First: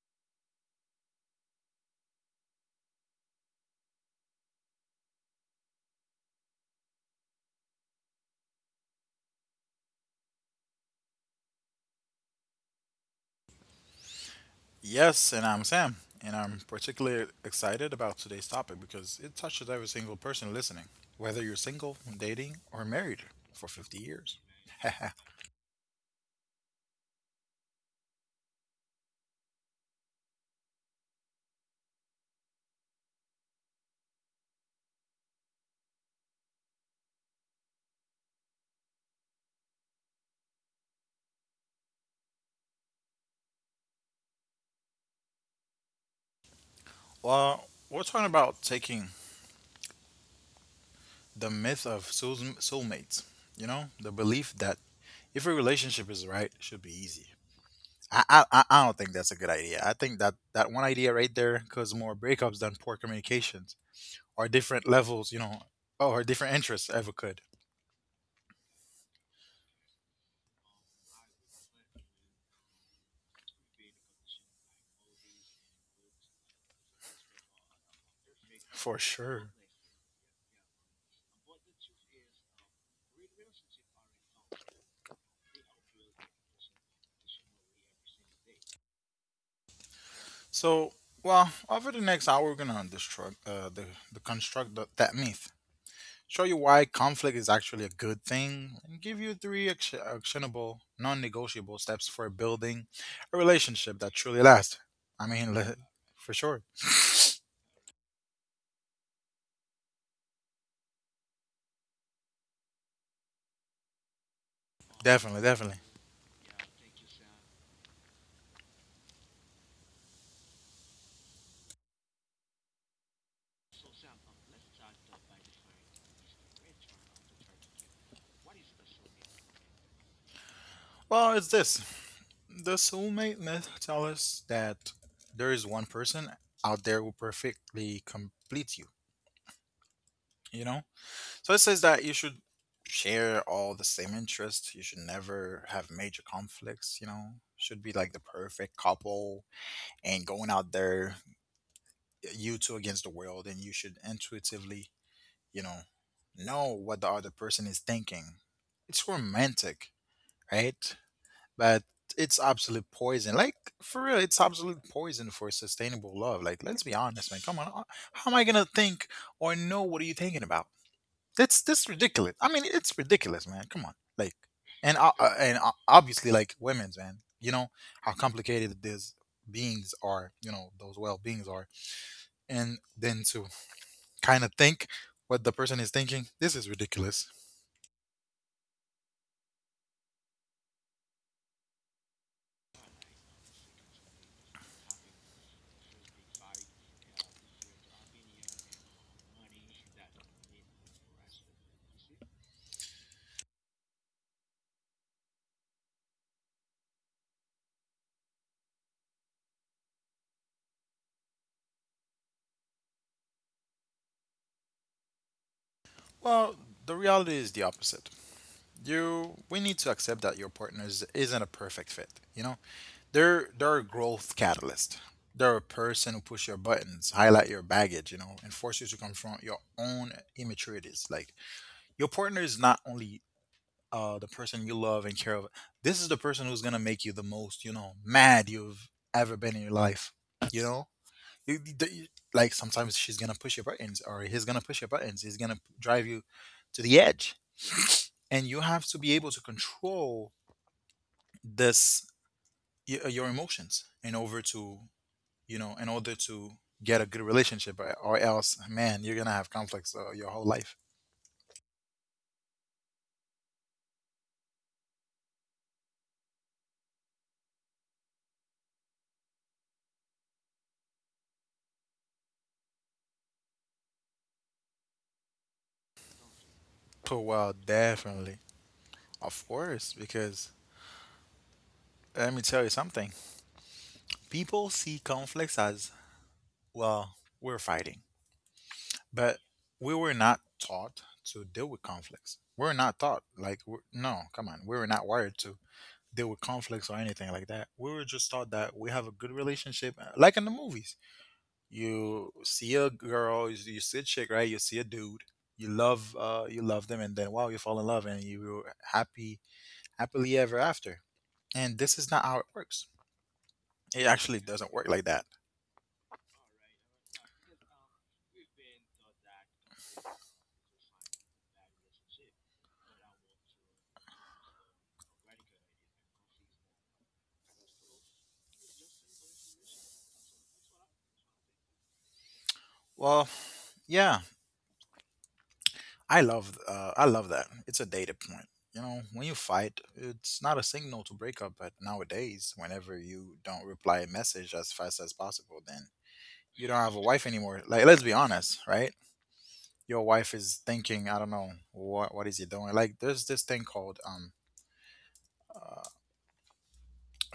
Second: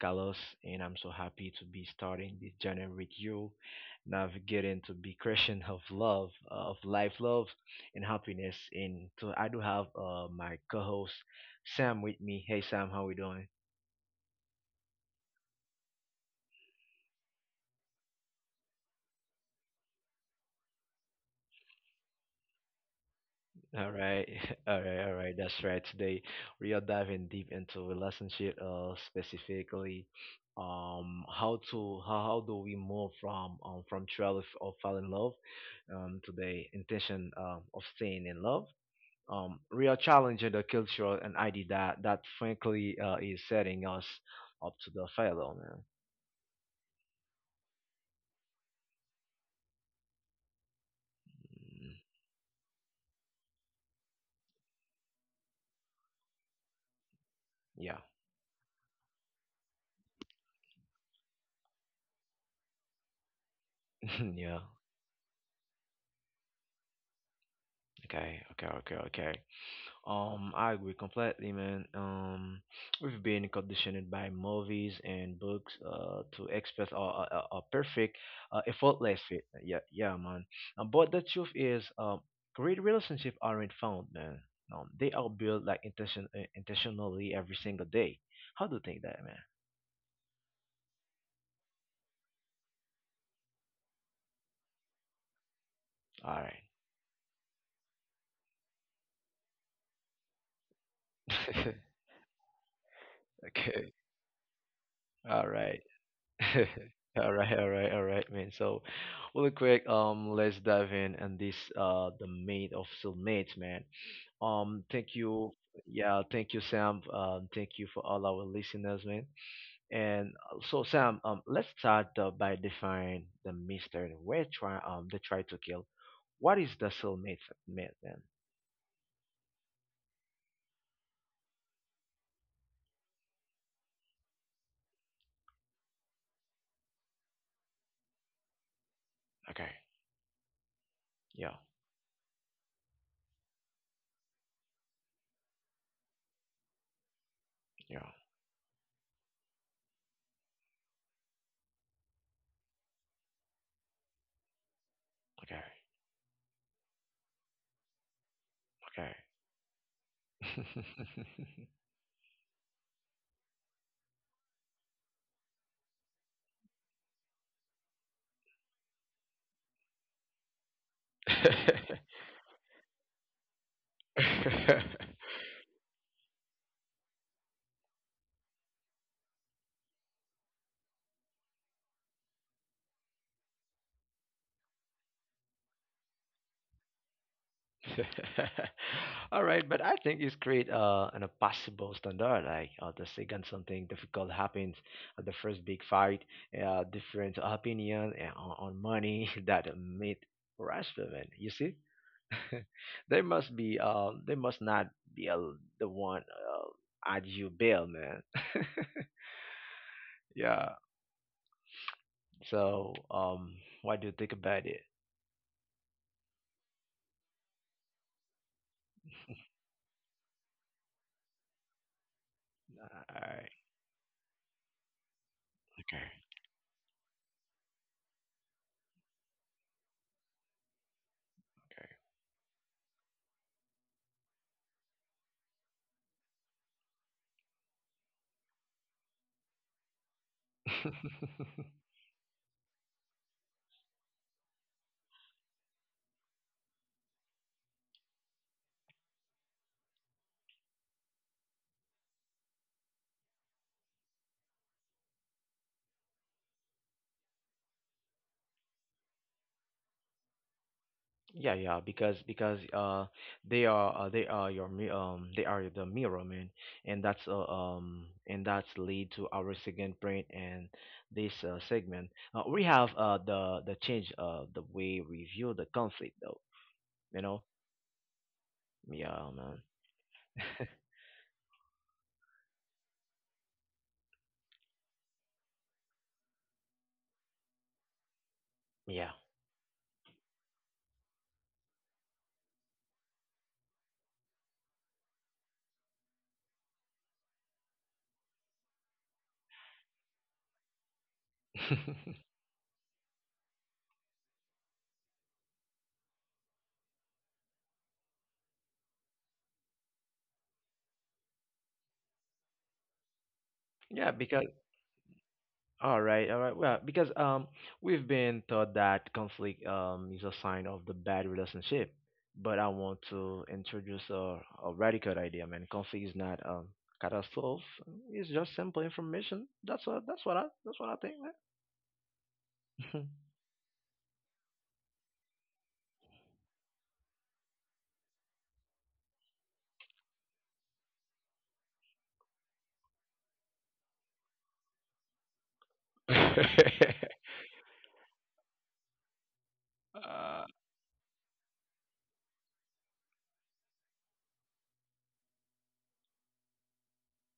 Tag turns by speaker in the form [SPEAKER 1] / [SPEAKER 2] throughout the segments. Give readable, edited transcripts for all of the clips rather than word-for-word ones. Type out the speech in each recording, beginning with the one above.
[SPEAKER 1] Carlos, and I'm so happy to be starting this journey with you, navigating to the creation of love, of life, love, and happiness. And so I do have my co host, Sam, with me. Hey, Sam, how we doing?
[SPEAKER 2] Yes, and I'm Sam, and I'm particularly excited about today's topic because it touches every single person listening, whether you're single, dating, or married for
[SPEAKER 1] All
[SPEAKER 2] 50
[SPEAKER 1] right,
[SPEAKER 2] years.
[SPEAKER 1] all right, all right. That's right. Today we are diving deep into relationship, specifically, how do we move from trial of fall in love, to the intention of staying in love. We are challenging the culture and idea that frankly is setting us up to the failure. Man.
[SPEAKER 2] Well, we're talking about taking the myth
[SPEAKER 1] Mm.
[SPEAKER 2] of soulmates, the belief that if a relationship is right, it should be easy.
[SPEAKER 1] Yeah,
[SPEAKER 2] I don't think that's a good idea. I think that one idea right there caused more breakups than poor communications or
[SPEAKER 1] yeah.
[SPEAKER 2] different levels, or different interests ever could.
[SPEAKER 1] Okay, okay, okay, okay. I agree completely, man. We've been conditioned by movies and books to express our perfect,
[SPEAKER 2] For
[SPEAKER 1] effortless fit.
[SPEAKER 2] sure.
[SPEAKER 1] Yeah, yeah, man. But the truth is, great relationships aren't found, man. They are built like intentionally every single day. How do you think that, man?
[SPEAKER 2] So, well, over the next hour, we're gonna destruct the construct that myth, show
[SPEAKER 1] All
[SPEAKER 2] you why conflict is actually a good thing, and give you three actionable,
[SPEAKER 1] right.
[SPEAKER 2] non-negotiable steps for building a
[SPEAKER 1] okay.
[SPEAKER 2] relationship that truly lasts. I
[SPEAKER 1] All
[SPEAKER 2] mean,
[SPEAKER 1] right.
[SPEAKER 2] for sure,
[SPEAKER 1] All right, all right, all right, man. So, really quick, let's dive in and this the mate of soulmates, man. Thank
[SPEAKER 2] definitely,
[SPEAKER 1] you,
[SPEAKER 2] definitely.
[SPEAKER 1] yeah, thank you, Sam. Thank you for all our listeners, man. And so, Sam, let's start by defining the mystery we're trying they try to kill. What is the soulmate myth, man?
[SPEAKER 2] Well, it's this: the soulmate myth tells us that there is one person out there who perfectly completes you.
[SPEAKER 1] Okay,
[SPEAKER 2] You know,
[SPEAKER 1] yeah,
[SPEAKER 2] So it says that you should share all the same interests. You should never have major conflicts. Should be
[SPEAKER 1] yeah,
[SPEAKER 2] like the perfect couple and going out there, you two against the world, and you should intuitively,
[SPEAKER 1] okay,
[SPEAKER 2] you know, know what the other person is thinking. It's
[SPEAKER 1] okay.
[SPEAKER 2] romantic, right? But it's absolute poison. Like, for real, it's absolute poison for sustainable love. Like, let's be honest, man. Come on. How am I gonna think or know what are you thinking about? That's ridiculous. I mean, it's ridiculous, man. Come on, like, and uh, uh, and uh, obviously, like, women's man. You know how complicated these beings are. You know those well beings are, and then to kind of think what the person is thinking. This is ridiculous.
[SPEAKER 1] All right, but I think it's create an impossible standard. Like the second something difficult happens, the first big fight, different opinion on money that meet harassment. You see, there must not be the one at you bill, man. yeah. So what do you think about it?
[SPEAKER 2] Well, the reality is the opposite. You we need to accept that your partner isn't a perfect fit.
[SPEAKER 1] All right.
[SPEAKER 2] They're a growth catalyst. They're a
[SPEAKER 1] Okay.
[SPEAKER 2] person who push your buttons, highlight your baggage, and force you to confront your own immaturities. Like, your partner is not only the person you love and care of. This is the person who's gonna make you the most mad you've ever been in your life you know
[SPEAKER 1] Okay.
[SPEAKER 2] You- you- you- like, sometimes she's gonna push your buttons or he's gonna push your buttons. He's gonna drive you to the edge, and you have to be able to control this your emotions in order to get a good relationship, or else, man, you're gonna have conflicts your whole life.
[SPEAKER 1] Yeah, yeah, because they are the mirror, man, and that's lead to our second print and this segment. We have the change the way we view the conflict though, you
[SPEAKER 2] Oh,
[SPEAKER 1] know.
[SPEAKER 2] well, definitely,
[SPEAKER 1] Yeah,
[SPEAKER 2] of
[SPEAKER 1] man.
[SPEAKER 2] course. Because let me tell you something, people see conflicts as, well, we're fighting,
[SPEAKER 1] Yeah.
[SPEAKER 2] but we were not taught to deal with conflicts. We're not taught, like no, come on, we were not wired to deal with conflicts or anything like that. We were just taught that we have a good relationship, like in the movies. You see a girl, you see a chick, right? You see a dude, you love them, and then, wow, you fall in love, and you're happily ever after. And this is not how it works. It
[SPEAKER 1] yeah,
[SPEAKER 2] actually
[SPEAKER 1] because
[SPEAKER 2] doesn't work like that.
[SPEAKER 1] All right, all right. Well, because we've been taught that conflict is a sign of the bad relationship, but I want to introduce a radical idea, man. Conflict is not catastrophe. It's just simple information. That's what I think, man.
[SPEAKER 2] Well, yeah, I love that. It's a data point. You know, when you fight, it's not a signal to break up. But nowadays, whenever you don't reply a message as fast as possible, then you don't have a wife anymore. Like, let's be honest, right? Your wife
[SPEAKER 1] uh,
[SPEAKER 2] is thinking, I don't know what is he doing. Like, there's this thing called uh,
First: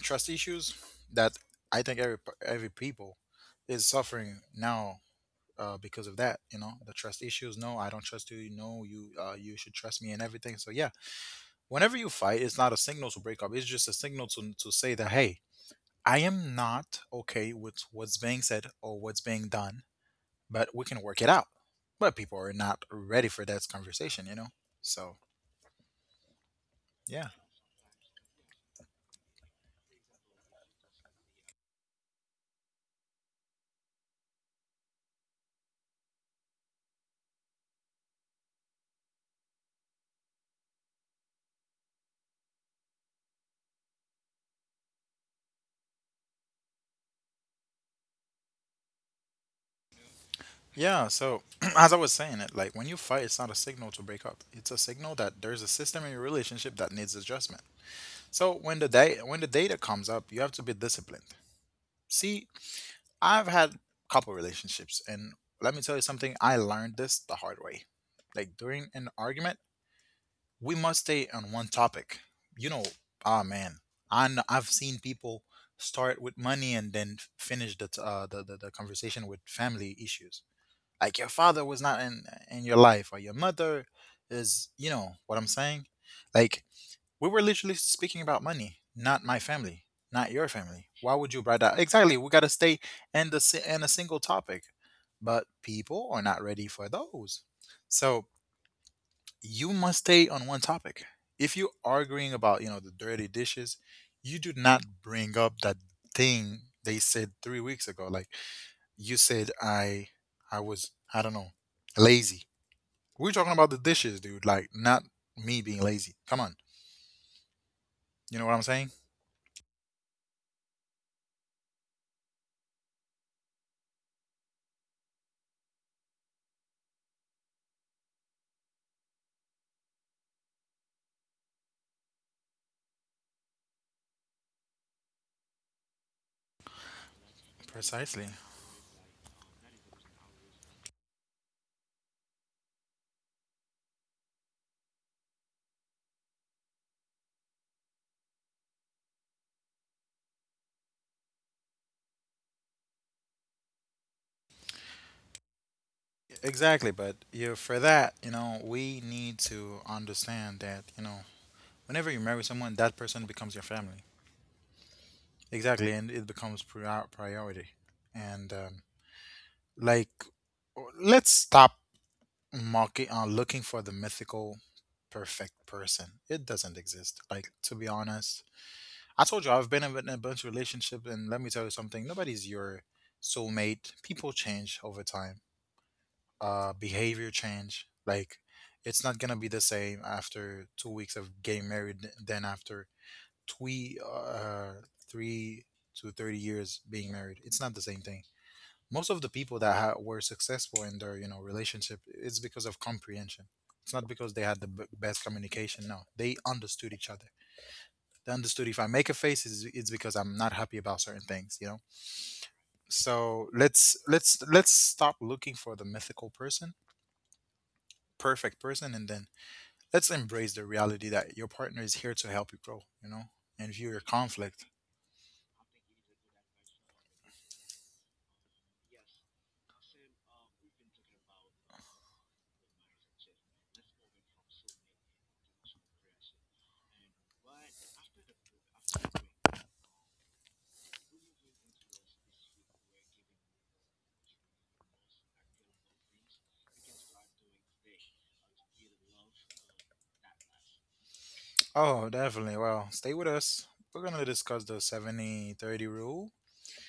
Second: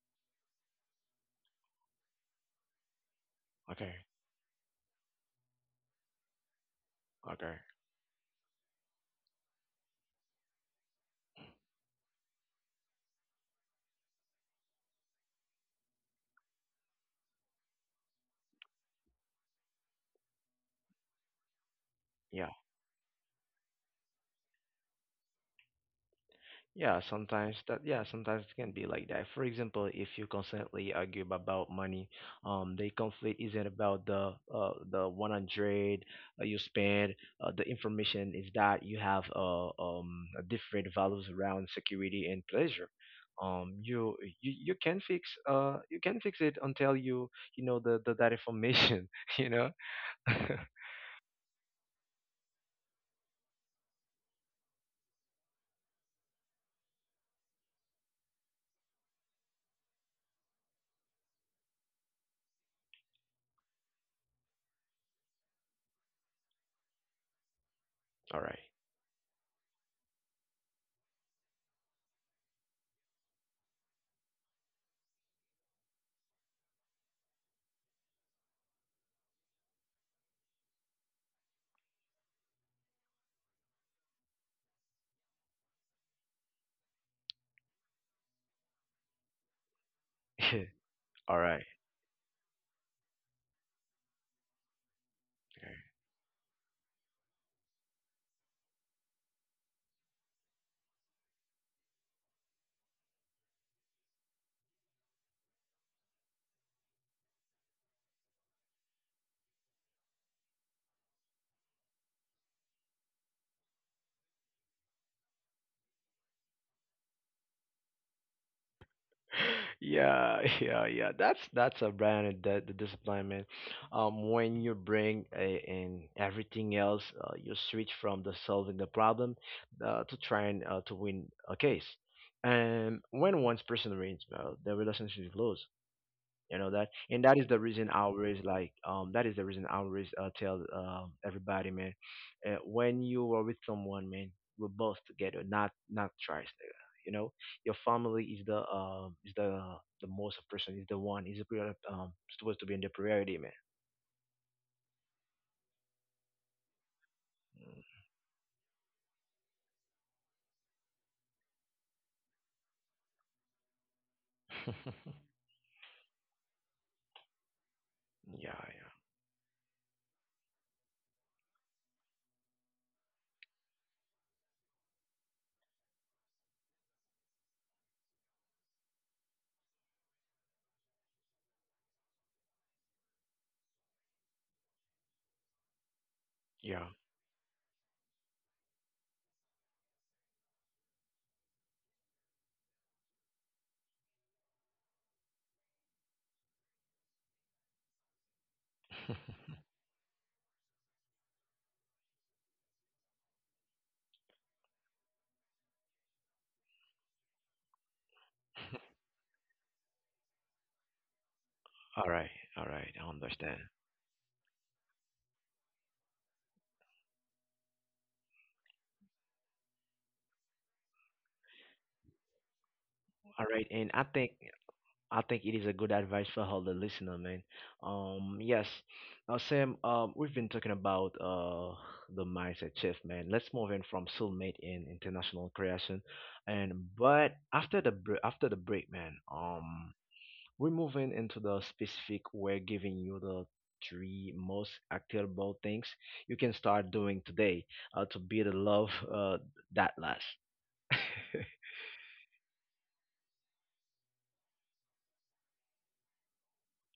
[SPEAKER 2] trust issues that I think every people is
[SPEAKER 1] Okay,
[SPEAKER 2] suffering now because of that. You know, the trust
[SPEAKER 1] okay,
[SPEAKER 2] issues. No, I don't trust you. No, you should trust me and everything. So yeah, whenever you fight, it's not a signal to break up. It's just a signal to say that, hey, I am not okay with what's being said or what's being done, but we can work it out. But people
[SPEAKER 1] yeah.
[SPEAKER 2] are not ready for that conversation. So
[SPEAKER 1] Yeah,
[SPEAKER 2] yeah.
[SPEAKER 1] sometimes that yeah, sometimes it can be like that. For example, if you constantly argue about money, the conflict isn't about the 100 you spend. The information is that you have different values around security and pleasure. Um, you you can fix you can fix it until you know the that information. You know.
[SPEAKER 2] Yeah, so as I was saying it, like, when you fight, it's not a signal to break up. It's a signal that there's a system in your relationship that needs adjustment. So when the data comes up, you have to be disciplined. See, I've had couple relationships, and let me tell you something, I learned this the hard way.
[SPEAKER 1] All right.
[SPEAKER 2] Like, during an argument, we must stay on one topic. You know, ah, man, I've seen people start with money and then finish the t- the conversation with family issues, like your father was not in your life, or your mother is, you know what I'm saying? Like, we were literally speaking about money, not my family, not your family. Why
[SPEAKER 1] All
[SPEAKER 2] would you
[SPEAKER 1] right.
[SPEAKER 2] bring that? Exactly. We got to stay in a single topic, but people are not ready for those. So you must stay on one topic. If you are arguing about, you know, the dirty dishes, you do not bring up that thing they said 3 weeks ago. Like, you said I was, I don't know, lazy. We're talking about the dishes, dude. Like, not me being lazy. Come on, you know what I'm saying?
[SPEAKER 1] yeah, yeah, yeah. That's a brand that the discipline, man. When you bring in everything else, you switch from the solving the problem to trying to win a case. And when one person wins, the relationship is lost. You know that. And
[SPEAKER 2] Precisely.
[SPEAKER 1] that is the reason I always tell everybody, man. When you are with someone, man, we're both together, not twice, nigga. You know, your family is the most person, is the one, is the supposed to be in the priority, man.
[SPEAKER 2] Exactly. But you
[SPEAKER 1] Mm.
[SPEAKER 2] for that, you know, we need to understand that whenever you marry someone, that person becomes your family. Exactly, and it becomes priority.
[SPEAKER 1] yeah,
[SPEAKER 2] And
[SPEAKER 1] yeah,
[SPEAKER 2] like, let's stop mocking on looking for the mythical perfect person. It doesn't exist. Like, to be honest, I told you I've been in a bunch of relationships, and let me tell you something. Nobody's your soulmate. People change over time. Uh,
[SPEAKER 1] yeah.
[SPEAKER 2] behavior change. Like, it's not gonna be the same after 2 weeks of getting married than after three, uh, 3 to 30 years being married. It's not the same thing. Most of the people that were successful in their relationship, it's because of comprehension. It's not because they had the best communication. No, they understood each other, understood if I make a face, it's because I'm not happy about certain things.
[SPEAKER 1] All right, all right, I
[SPEAKER 2] So
[SPEAKER 1] understand.
[SPEAKER 2] let's stop looking for the mythical person perfect person, and then let's embrace the reality that your partner is here to help you grow, you know,
[SPEAKER 1] All right,
[SPEAKER 2] and
[SPEAKER 1] and
[SPEAKER 2] view your conflict.
[SPEAKER 1] I think it is a good advice for all the listener, man. Yes, Sam. We've been talking about the mindset shift, man. Let's move in from soulmate in international creation, and but after the after the break, man. We're moving into the specific. We're giving you the three most actionable things you can start doing today to build a love that lasts.
[SPEAKER 2] Oh, definitely. Well, stay with us. We're going to discuss the 70/30 rule,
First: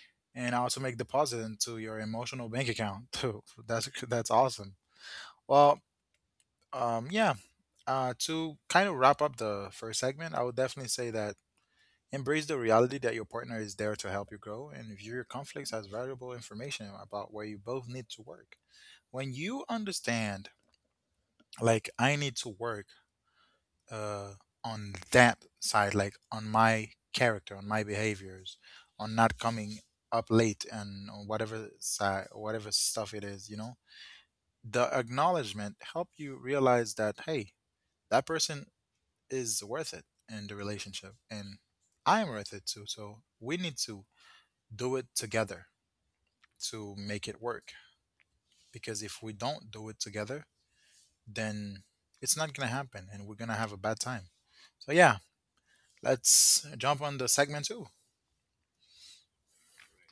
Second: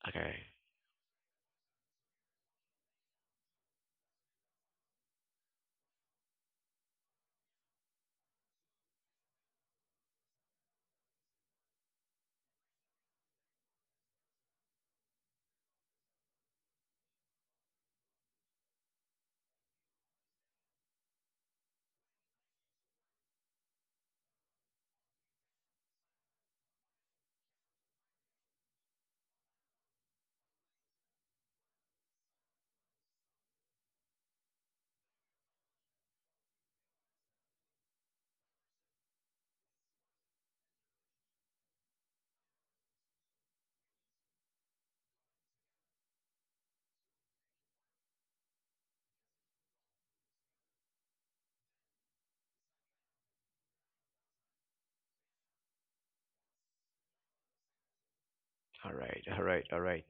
[SPEAKER 1] okay.
[SPEAKER 2] and also make deposit into your emotional bank account too. That's awesome. Well, yeah, to kind of wrap up the first segment, I would definitely say that: embrace the reality that your partner is there to help you grow and view your conflicts as valuable information about where you both need to work. When you understand, like, I need to work uh, on that side, like on my character, on my behaviors, on not coming up late, and on whatever side, whatever stuff it is, you know, the acknowledgement help you realize that, hey, that person is worth it in the relationship, and I'm worth it too. So we need to do it together to make it work. Because if we don't do it together, then it's not gonna happen, and we're gonna have a bad time. So yeah, let's jump on the segment two.
[SPEAKER 1] All right, all right, all right.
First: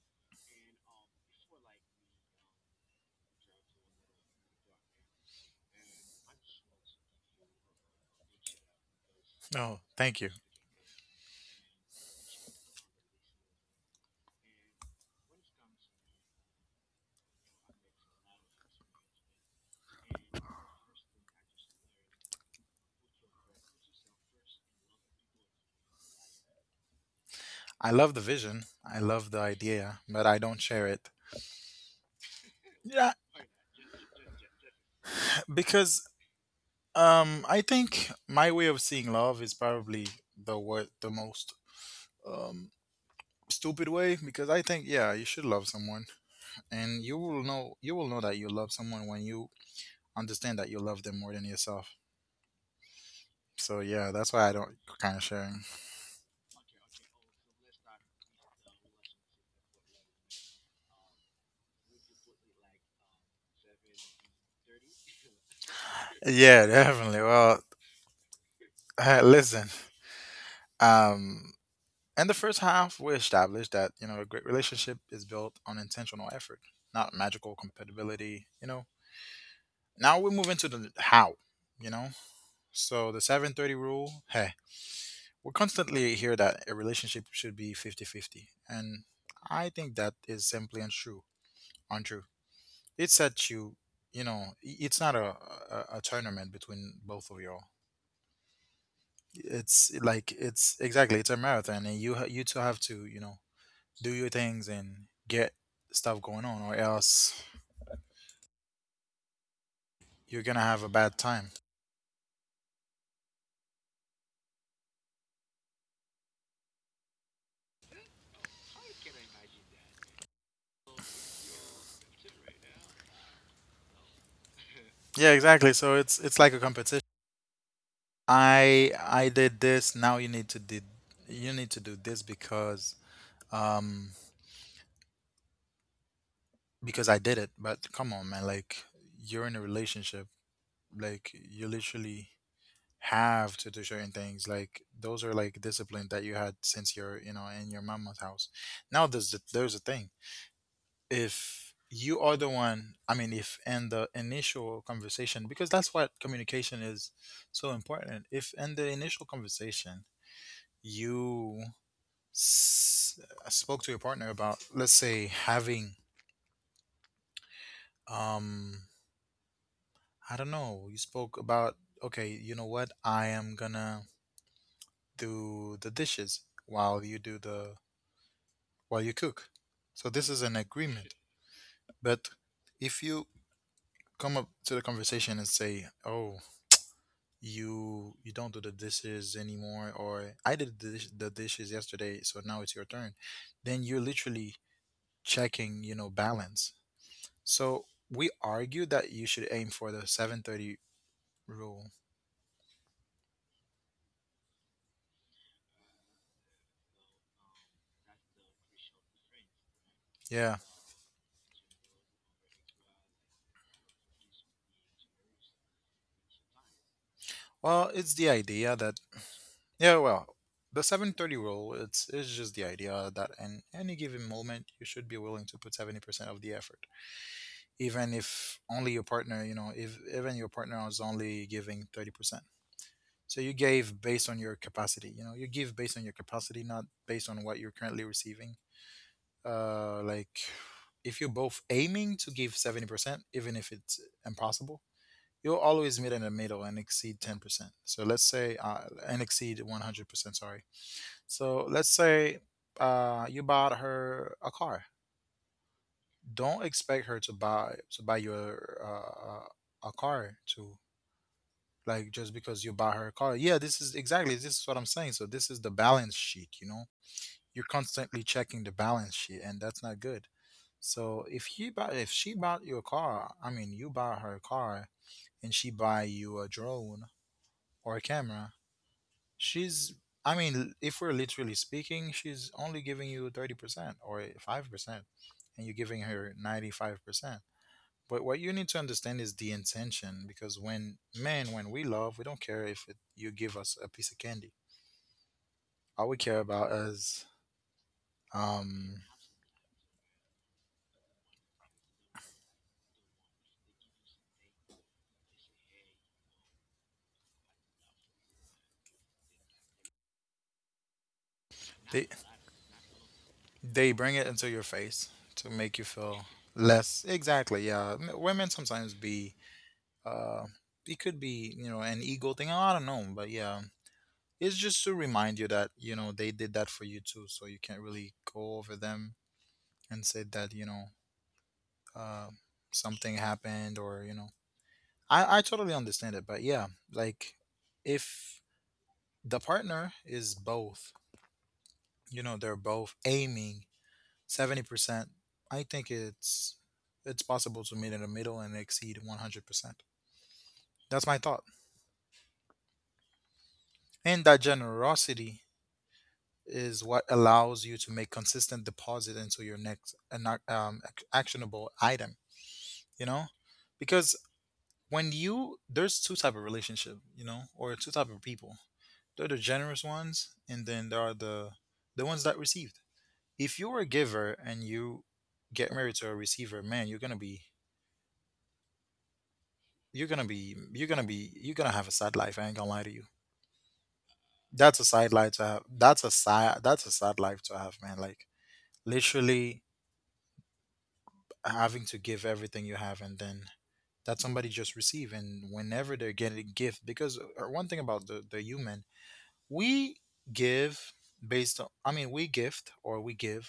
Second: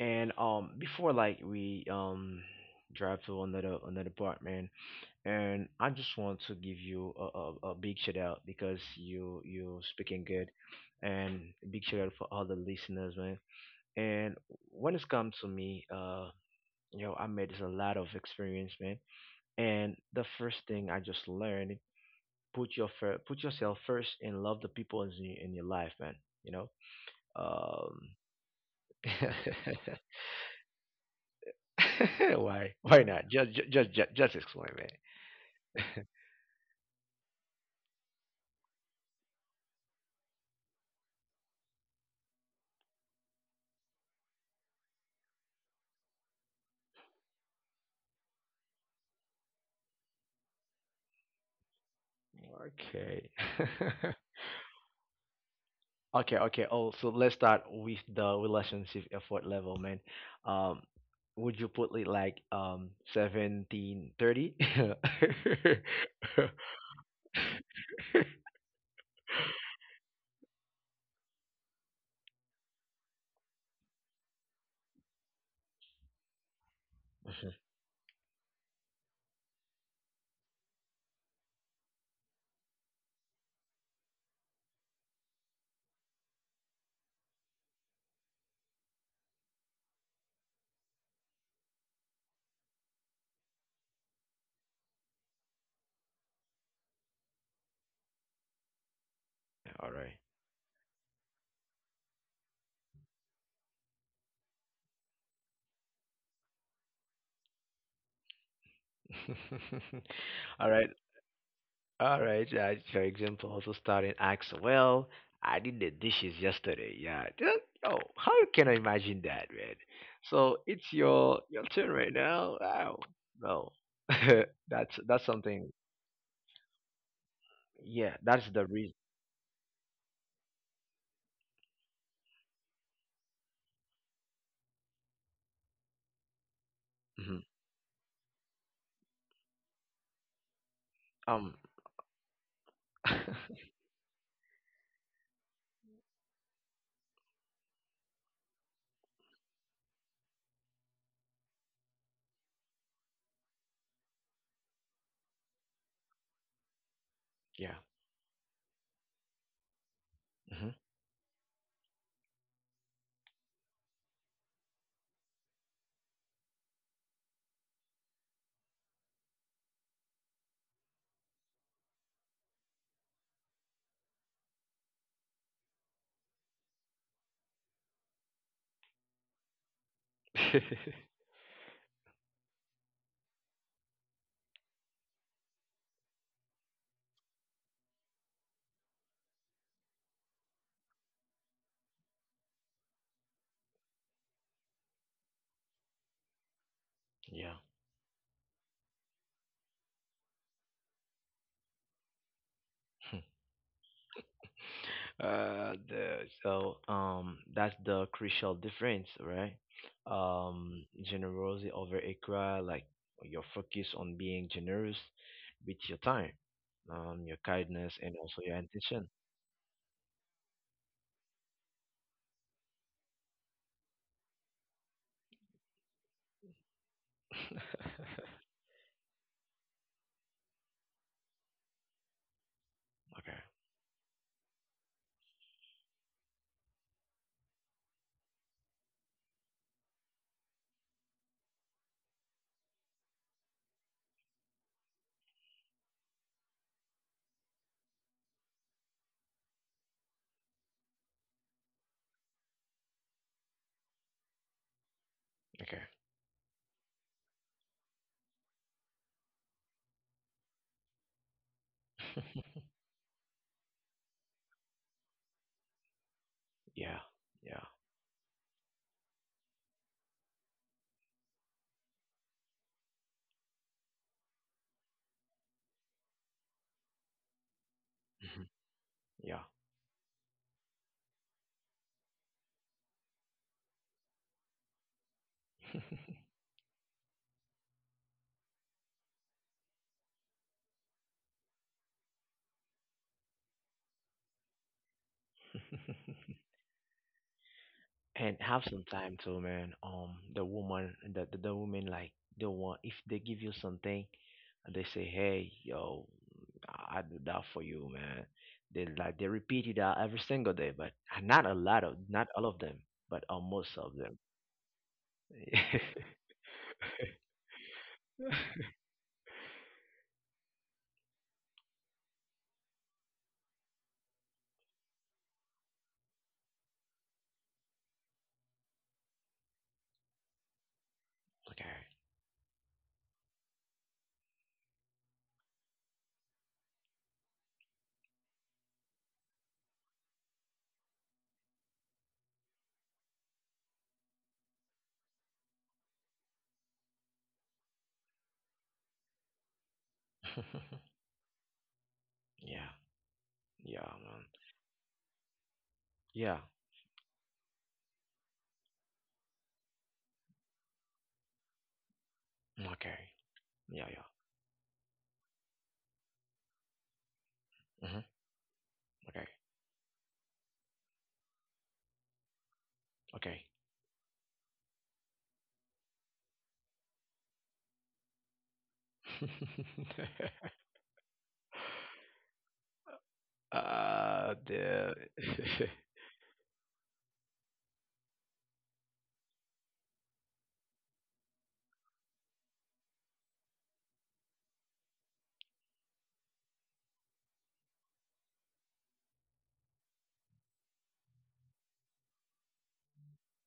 [SPEAKER 1] And before like we drive to another part, man. And I just want to give you a big shout out because you
[SPEAKER 2] Oh, thank
[SPEAKER 1] speaking
[SPEAKER 2] you.
[SPEAKER 1] good, and a big shout out for all the listeners, man. And when it's come to me, I made a lot of experience, man. And the first thing I just learned, put your put yourself first and love the people in in your life, man. You know,
[SPEAKER 2] I
[SPEAKER 1] um.
[SPEAKER 2] love the vision. I love the idea, but I don't share it.
[SPEAKER 1] Why? Why
[SPEAKER 2] Yeah,
[SPEAKER 1] not? Just, ju- just explain it.
[SPEAKER 2] because I think my way of seeing love is probably the most um, stupid way, because I think, yeah, you should love someone, and you will know that you love someone when you understand that you love them more than yourself.
[SPEAKER 1] Okay.
[SPEAKER 2] So yeah, that's why I don't kind of sharing.
[SPEAKER 1] okay. Okay. Oh, so let's start with the relationship effort level, man. Um, would you put it like 1730?
[SPEAKER 2] Yeah, definitely. Well, listen. Um, in the first half, we established that a great relationship is built on intentional effort, not magical compatibility. Now we move into the how. You know. So the seven thirty rule. Hey, we constantly hear that a relationship should be 50/50, and I think that is simply untrue. Untrue. It's that you it's not a tournament between both of y'all.
[SPEAKER 1] All
[SPEAKER 2] It's
[SPEAKER 1] right.
[SPEAKER 2] like, it's exactly, it's a marathon, and you two have to, you know, do your things and get stuff going on, or else you're gonna
[SPEAKER 1] All right.
[SPEAKER 2] have a bad time.
[SPEAKER 1] All right. For example, also starting acts. Well, I did the dishes yesterday. Yeah. Oh, how you can I imagine that, man? So it's your turn right now. Oh no, that's
[SPEAKER 2] Yeah,
[SPEAKER 1] something.
[SPEAKER 2] exactly, so it's like a competition.
[SPEAKER 1] Yeah, that's the reason.
[SPEAKER 2] I did this, now you need to do this um because I
[SPEAKER 1] Mhm.
[SPEAKER 2] did it. But come on, man, like you're in a relationship, like
[SPEAKER 1] Um.
[SPEAKER 2] you literally have to do certain things. Like those are like discipline that you had since you're, you know, in your mama's house. Now there's a thing. If you are the one, I mean, if in the initial conversation, because that's what communication is,
[SPEAKER 1] Yeah.
[SPEAKER 2] so important, if in the initial conversation you s- spoke to your partner about, let's say, having um I don't know, you spoke about, okay, you know what, I am gonna do the dishes while you do the while you cook. So this is an
[SPEAKER 1] Hmm.
[SPEAKER 2] agreement. But if you come up to the conversation and say, "Oh, you don't do the dishes anymore," or "I did the dishes yesterday, so now it's your turn," then you're literally checking, you know, balance.
[SPEAKER 1] yeah.
[SPEAKER 2] So we argue that you should aim for the 730 rule.
[SPEAKER 1] So that's the crucial difference, right?
[SPEAKER 2] Yeah,
[SPEAKER 1] Generosity over ikra, like your focus on being generous with your time, your kindness,
[SPEAKER 2] well,
[SPEAKER 1] and
[SPEAKER 2] it's the
[SPEAKER 1] also your
[SPEAKER 2] idea that,
[SPEAKER 1] intention.
[SPEAKER 2] yeah, well, the 730 rule, it's just the idea that in any given moment you should be willing to put 70% of the effort, even if only your partner, you know, if even your partner is only giving 30%.
[SPEAKER 1] Okay,
[SPEAKER 2] So you gave based on your capacity, you know, you give based on your capacity, not based on what you're currently receiving. Like if you're both aiming to give 70%, even if it's impossible, you'll always meet in the middle and exceed 10%. So let's say, and exceed 100%, sorry. So let's say, you bought her a car,
[SPEAKER 1] okay,
[SPEAKER 2] don't expect her to buy your a car to, like, just because you buy her a car. Yeah, this is exactly, this is what I'm saying, so this is the balance sheet, you know.
[SPEAKER 1] yeah, yeah,
[SPEAKER 2] You're constantly checking the balance sheet, and that's not good. So if he buy if she bought you a car, I mean, you buy her a car, and she buy you a drone or a
[SPEAKER 1] mhm,
[SPEAKER 2] camera, she's, I mean, if we're literally speaking, she's only giving you 30% or 5%, and you're giving her 95%. But what you need to understand is the intention, because when men, when we love, we don't care if it, you give us a piece of candy. All we
[SPEAKER 1] yeah.
[SPEAKER 2] care about is
[SPEAKER 1] And have some
[SPEAKER 2] um,
[SPEAKER 1] time too, man, the woman, the woman like they want if they give you something and they say, hey, yo, I do that for you, man. They like they repeat it out every single day, but
[SPEAKER 2] they
[SPEAKER 1] not all of them, but almost of
[SPEAKER 2] they
[SPEAKER 1] them.
[SPEAKER 2] bring it into your face to make you feel less. Exactly. Yeah. Women sometimes be uh, it could be, you know, an ego thing. I don't know, but yeah, it's just to remind you that, you know, they did that for you too, so you can't really go over them and say that you know
[SPEAKER 1] Okay.
[SPEAKER 2] uh, something happened, or you know, I totally understand it. But yeah, like if the partner is both, you know, they're both aiming 70%, I think it's possible to meet in the middle and exceed 100%. That's my thought.
[SPEAKER 1] Yeah, yeah,
[SPEAKER 2] And
[SPEAKER 1] man.
[SPEAKER 2] that generosity
[SPEAKER 1] Yeah.
[SPEAKER 2] is what allows you to make consistent deposit into your next actionable item,
[SPEAKER 1] Okay.
[SPEAKER 2] you know?
[SPEAKER 1] Yeah, yeah.
[SPEAKER 2] Because when you, there's two type of relationship, you know, or two
[SPEAKER 1] Hmm.
[SPEAKER 2] type of people. There are
[SPEAKER 1] Okay,
[SPEAKER 2] the generous ones, and then there are the ones that received.
[SPEAKER 1] okay.
[SPEAKER 2] If you're a giver and you get married to a receiver, man, you're gonna be, you're gonna have a sad life. I ain't gonna lie to you. That's a
[SPEAKER 1] The
[SPEAKER 2] side life to have, that's a sad life to have, man. Like literally having to give everything you have, and then that somebody just receive. And whenever they're getting a gift, because one thing about the human, we give based on, I mean, we gift or we give,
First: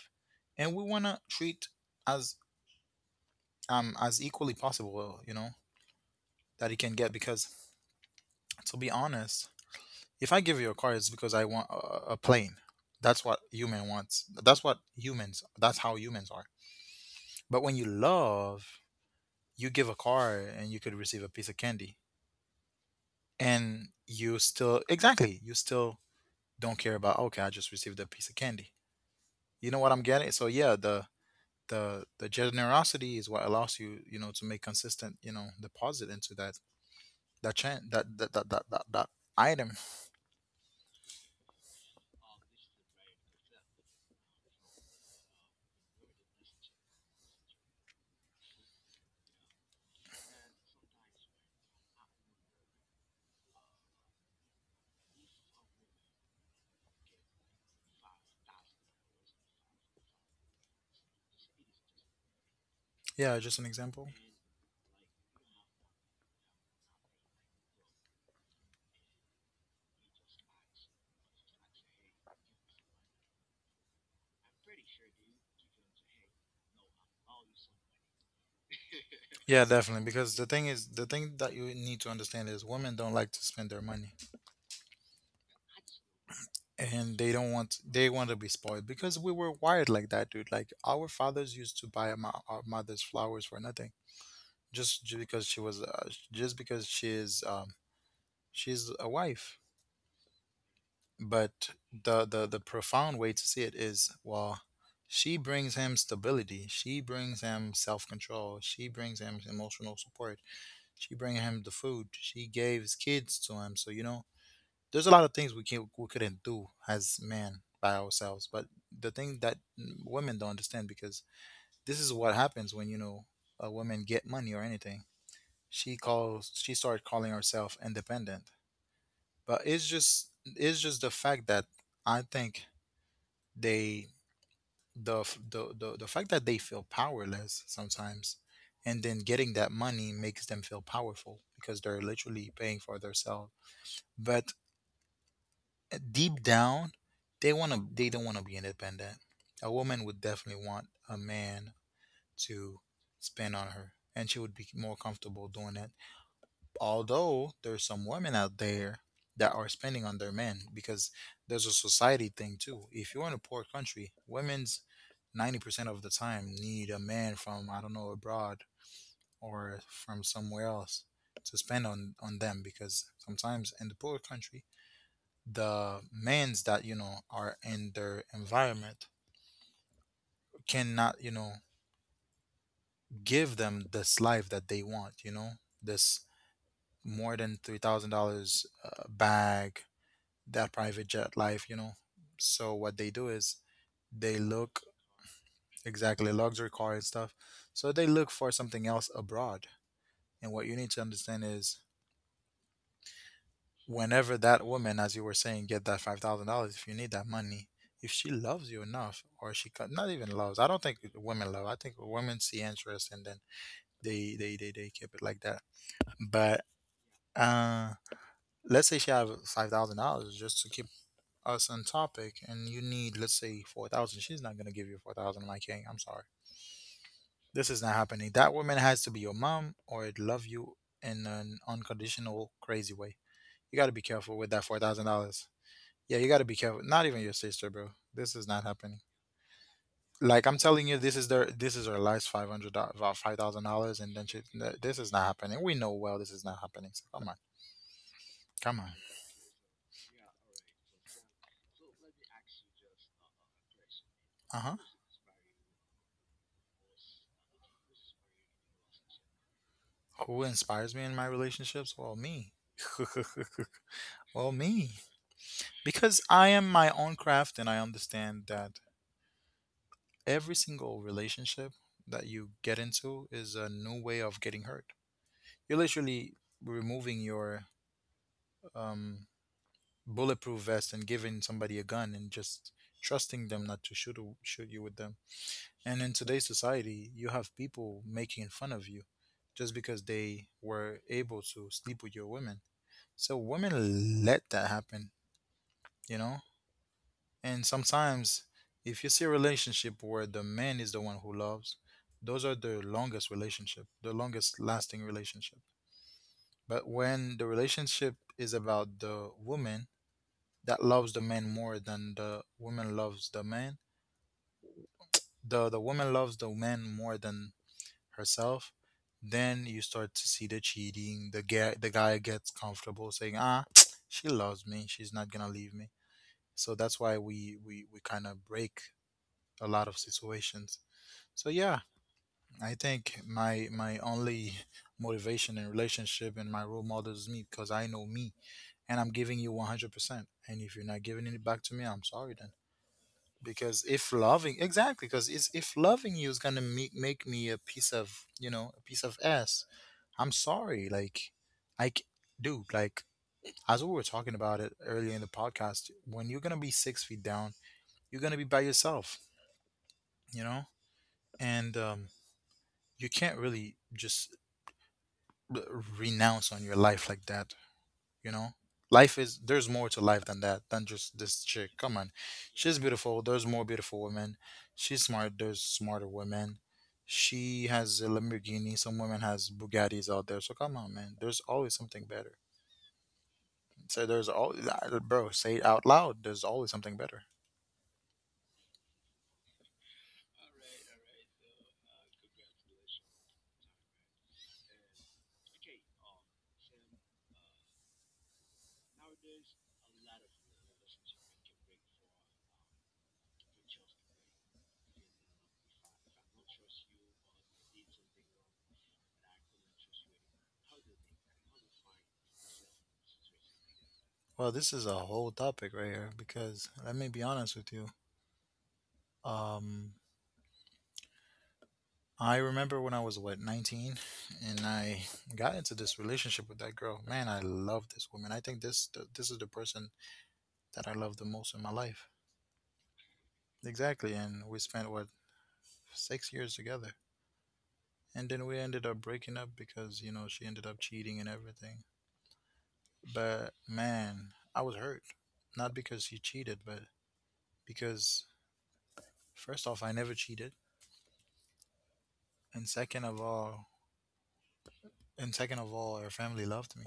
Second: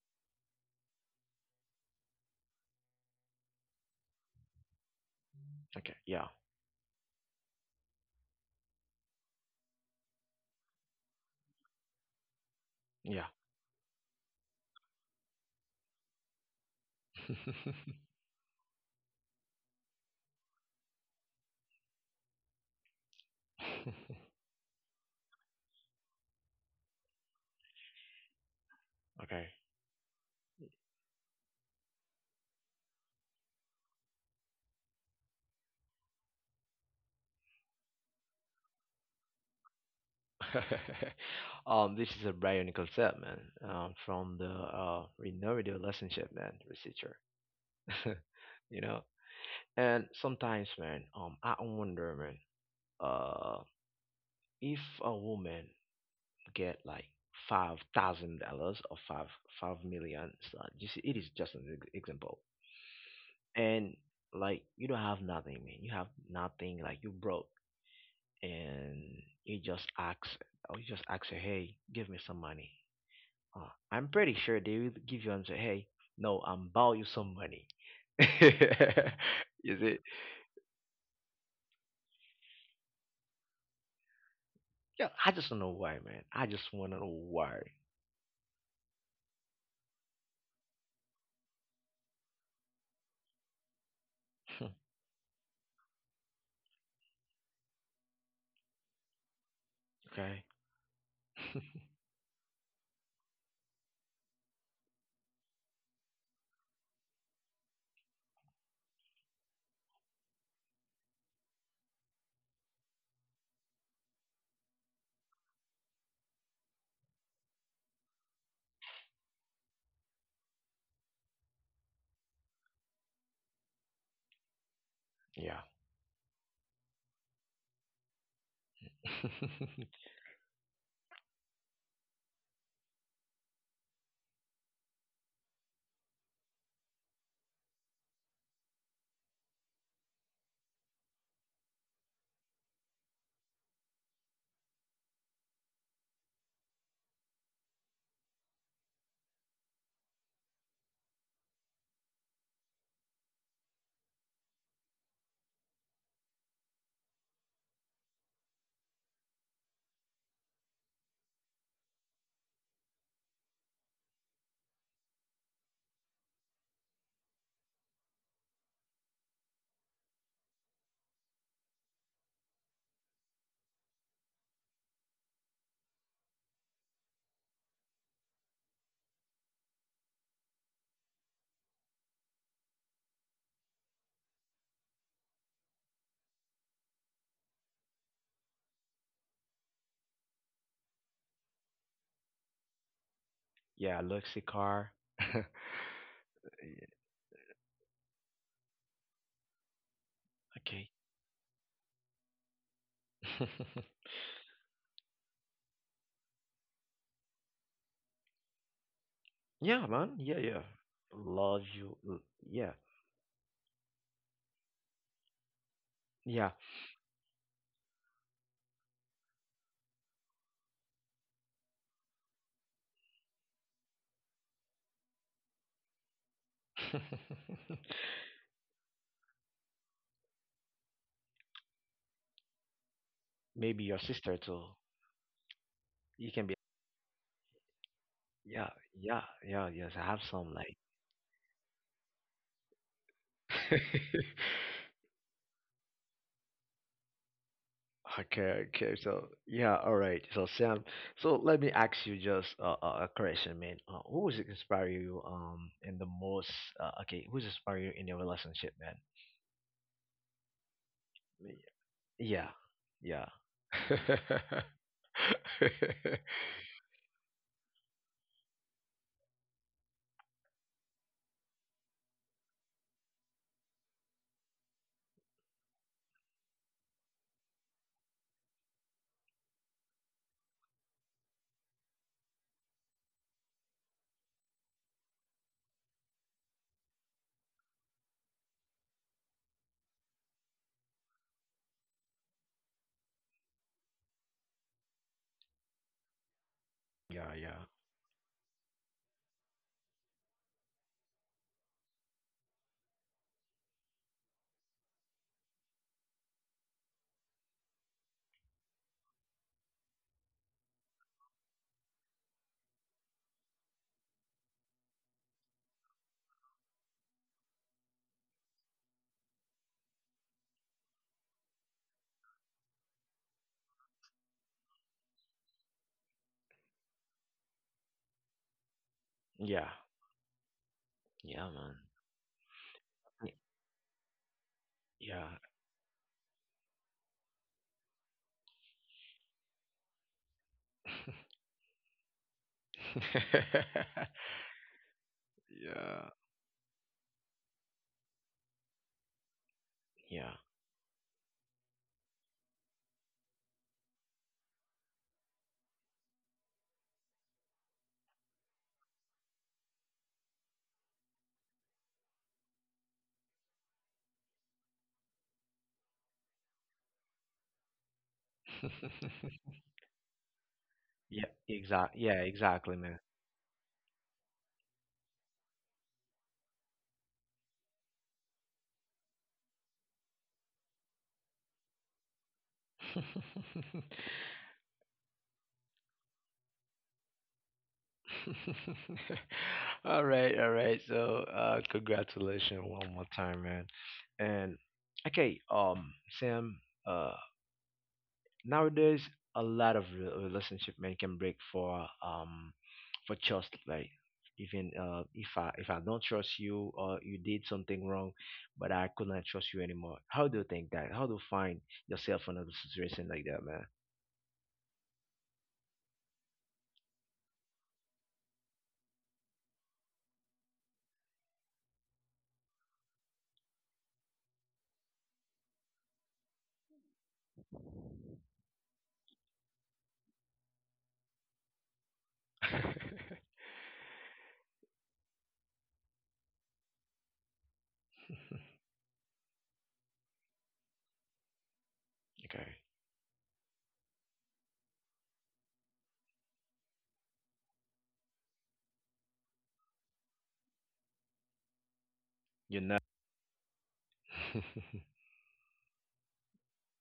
[SPEAKER 2] and we want to treat as as equally possible, you know,
[SPEAKER 1] Okay. Yeah,
[SPEAKER 2] that he can get. Because to be honest, if I give you a car, it's because I want a plane. That's
[SPEAKER 1] yeah.
[SPEAKER 2] what human wants, that's how humans are. But when you love, you give a car and you could receive a piece of candy, and you still, exactly, you still don't care about, okay, I just received a piece of candy.
[SPEAKER 1] Okay.
[SPEAKER 2] You know what I'm getting. So yeah, the the generosity is what allows you, you know, to make consistent, you know, deposit into that, that chain, that item.
[SPEAKER 1] This is a Brian Nicholson, man, from the renewed relationship, man, researcher. You know, and sometimes, man, I wonder, man, uh, if a woman get like $5,000 or five five million, so you see, it is just an example,
[SPEAKER 2] Yeah, just an
[SPEAKER 1] and
[SPEAKER 2] example.
[SPEAKER 1] like you don't have nothing, man, you have nothing, like you broke, and you just ask, you just ask her, hey, give me some money. Uh, I'm pretty sure they will give you and say, "Hey, no, I'm borrow you some money." Is
[SPEAKER 2] Yeah, definitely,
[SPEAKER 1] it?
[SPEAKER 2] because the thing is, the thing that you need to understand is women don't like to spend their money,
[SPEAKER 1] Yeah, I just don't know why, man. I just want to know
[SPEAKER 2] and they don't
[SPEAKER 1] why.
[SPEAKER 2] want they want to be spoiled, because we were wired like that, dude. Like, our fathers used to buy our mother's flowers for nothing, just because she was, just because she is she's a wife.
[SPEAKER 1] okay.
[SPEAKER 2] But the profound way to see it is, well, she brings him stability, she brings him self-control, she brings him emotional support, she brings him the food, she gave his kids to him. So you know, there's a lot of things we can we couldn't do as men by ourselves. But the thing that women don't understand, because this is what happens when, you know, a woman get money or anything,
[SPEAKER 1] Yeah.
[SPEAKER 2] she calls, she started calling herself independent, but it's just, it's just the fact that I think they, the fact that they feel powerless sometimes, and then getting that money makes them feel powerful because they're literally paying for themselves. But deep down, they don't want to be independent. A woman would definitely want a man to spend on her, and she would be more comfortable doing it. Although there's some women out there that are spending on their men, because there's a society thing too. If you're in a poor country, women's 90% of the time need a man from, I don't know, abroad or from somewhere else to spend on them. Because sometimes in the poor country, the men's that, you know, are in their environment cannot, you know, give them this life that they want, you know, this more than $3,000 bag, that private jet life, you know. So what they do is
[SPEAKER 1] yeah,
[SPEAKER 2] they
[SPEAKER 1] luxury
[SPEAKER 2] look,
[SPEAKER 1] car.
[SPEAKER 2] exactly, luxury car and stuff. So they look for something else abroad. And what you need
[SPEAKER 1] okay.
[SPEAKER 2] to understand is whenever that woman, as you were saying, get that $5,000, if you need that money, if she loves you enough, or
[SPEAKER 1] yeah,
[SPEAKER 2] not
[SPEAKER 1] man.
[SPEAKER 2] even
[SPEAKER 1] Yeah,
[SPEAKER 2] loves,
[SPEAKER 1] yeah.
[SPEAKER 2] I don't think women
[SPEAKER 1] Love
[SPEAKER 2] love. I
[SPEAKER 1] you.
[SPEAKER 2] think women see
[SPEAKER 1] Yeah,
[SPEAKER 2] interest and then they keep it like that.
[SPEAKER 1] yeah.
[SPEAKER 2] But uh, let's say she have $5,000 just to keep us on topic, and you need, let's say, 4,000, she's not going to give you 4,000. I'm like, hey, I'm sorry, this is not happening. That woman has to be your mom, or it love you in an unconditional crazy way. You
[SPEAKER 1] Maybe
[SPEAKER 2] got to
[SPEAKER 1] your
[SPEAKER 2] be
[SPEAKER 1] sister
[SPEAKER 2] careful with
[SPEAKER 1] too.
[SPEAKER 2] that $4,000. Yeah,
[SPEAKER 1] You
[SPEAKER 2] you got
[SPEAKER 1] can
[SPEAKER 2] to
[SPEAKER 1] be.
[SPEAKER 2] be careful. Not even your sister, bro, this is not
[SPEAKER 1] Yeah,
[SPEAKER 2] happening.
[SPEAKER 1] yeah, yeah. Yes, I have
[SPEAKER 2] Like,
[SPEAKER 1] some
[SPEAKER 2] I'm
[SPEAKER 1] like.
[SPEAKER 2] telling you, this is her last $5,000, and then she, this is not happening. We know, well, this is not happening, so come on.
[SPEAKER 1] Okay,
[SPEAKER 2] Come on.
[SPEAKER 1] okay. So yeah, all right. So Sam, let me ask you just a question, man. Who was
[SPEAKER 2] Uh-huh.
[SPEAKER 1] inspire you in the most? Okay, who's inspire you in your relationship, man?
[SPEAKER 2] Who inspires me in my
[SPEAKER 1] Y-
[SPEAKER 2] relationships? Well,
[SPEAKER 1] Yeah,
[SPEAKER 2] me.
[SPEAKER 1] yeah,
[SPEAKER 2] Well, me, because I am my own craft, and I understand that every single relationship that you get into is a new way of getting hurt. You're literally removing your um, bulletproof vest and giving somebody a gun and just trusting them not to shoot you with them. And in today's society, you have people making fun of you just because they were able to sleep with your women. So women let that happen, you know.
[SPEAKER 1] yeah, yeah,
[SPEAKER 2] And sometimes, if you see a relationship where the man is the one who loves, those are the longest relationship, the longest lasting relationship. But when the relationship is about the woman that loves the man more than the woman loves the man, the woman loves the man more than herself, then you start to see the cheating. The guy, gets comfortable saying, "Ah, she loves me. She's not gonna leave me." So that's why we kind of break a
[SPEAKER 1] yeah,
[SPEAKER 2] lot of situations. So
[SPEAKER 1] yeah, man.
[SPEAKER 2] yeah, I think
[SPEAKER 1] Y-
[SPEAKER 2] my only
[SPEAKER 1] Yeah,
[SPEAKER 2] motivation in relationship and my role model is me, because I know me, and I'm giving you 100%. And if you're not giving it back to me, I'm sorry then. Because if loving, exactly, because it's, if
[SPEAKER 1] yeah,
[SPEAKER 2] loving you is going to make me a piece of, you know, a piece of ass, I'm
[SPEAKER 1] yeah,
[SPEAKER 2] sorry, like, dude, like, as we were talking about it earlier in the podcast, when you're going to be 6 feet down, you're going to be by yourself, you know? And you can't really just r- renounce on your life like that, you know, life is, there's more to life than that than just
[SPEAKER 1] yeah.
[SPEAKER 2] this chick, come
[SPEAKER 1] Exact.
[SPEAKER 2] on.
[SPEAKER 1] Yeah,
[SPEAKER 2] She's
[SPEAKER 1] exactly, man.
[SPEAKER 2] beautiful, there's more beautiful women. She's smart, there's smarter women. She has a Lamborghini, some women has Bugattis out there, so come on man, there's always something better. So there's all, bro, say it out loud, there's always something better.
[SPEAKER 1] All right, all right. So, congratulations one more time, man. And okay, Sam, uh, nowadays a lot of relationship men can break for trust, like even if I don't trust you or you did something wrong, but I could not trust you anymore. How do you think that? How do you find yourself in a situation like that, man?
[SPEAKER 2] Well, this is a whole topic right here, because let me be honest with you. um I remember when I was, what, 19, and I got into this relationship with that girl. Man, I love this woman. I think this is the person that I love the most in my life. Exactly, and we spent, what, 6 years together. And then we ended up breaking up because, you know, she ended up cheating and everything.
[SPEAKER 1] okay,
[SPEAKER 2] But man, I was hurt. Not because she cheated, but because first off, I never cheated,
[SPEAKER 1] you're
[SPEAKER 2] and
[SPEAKER 1] not.
[SPEAKER 2] second of all, her family loved me.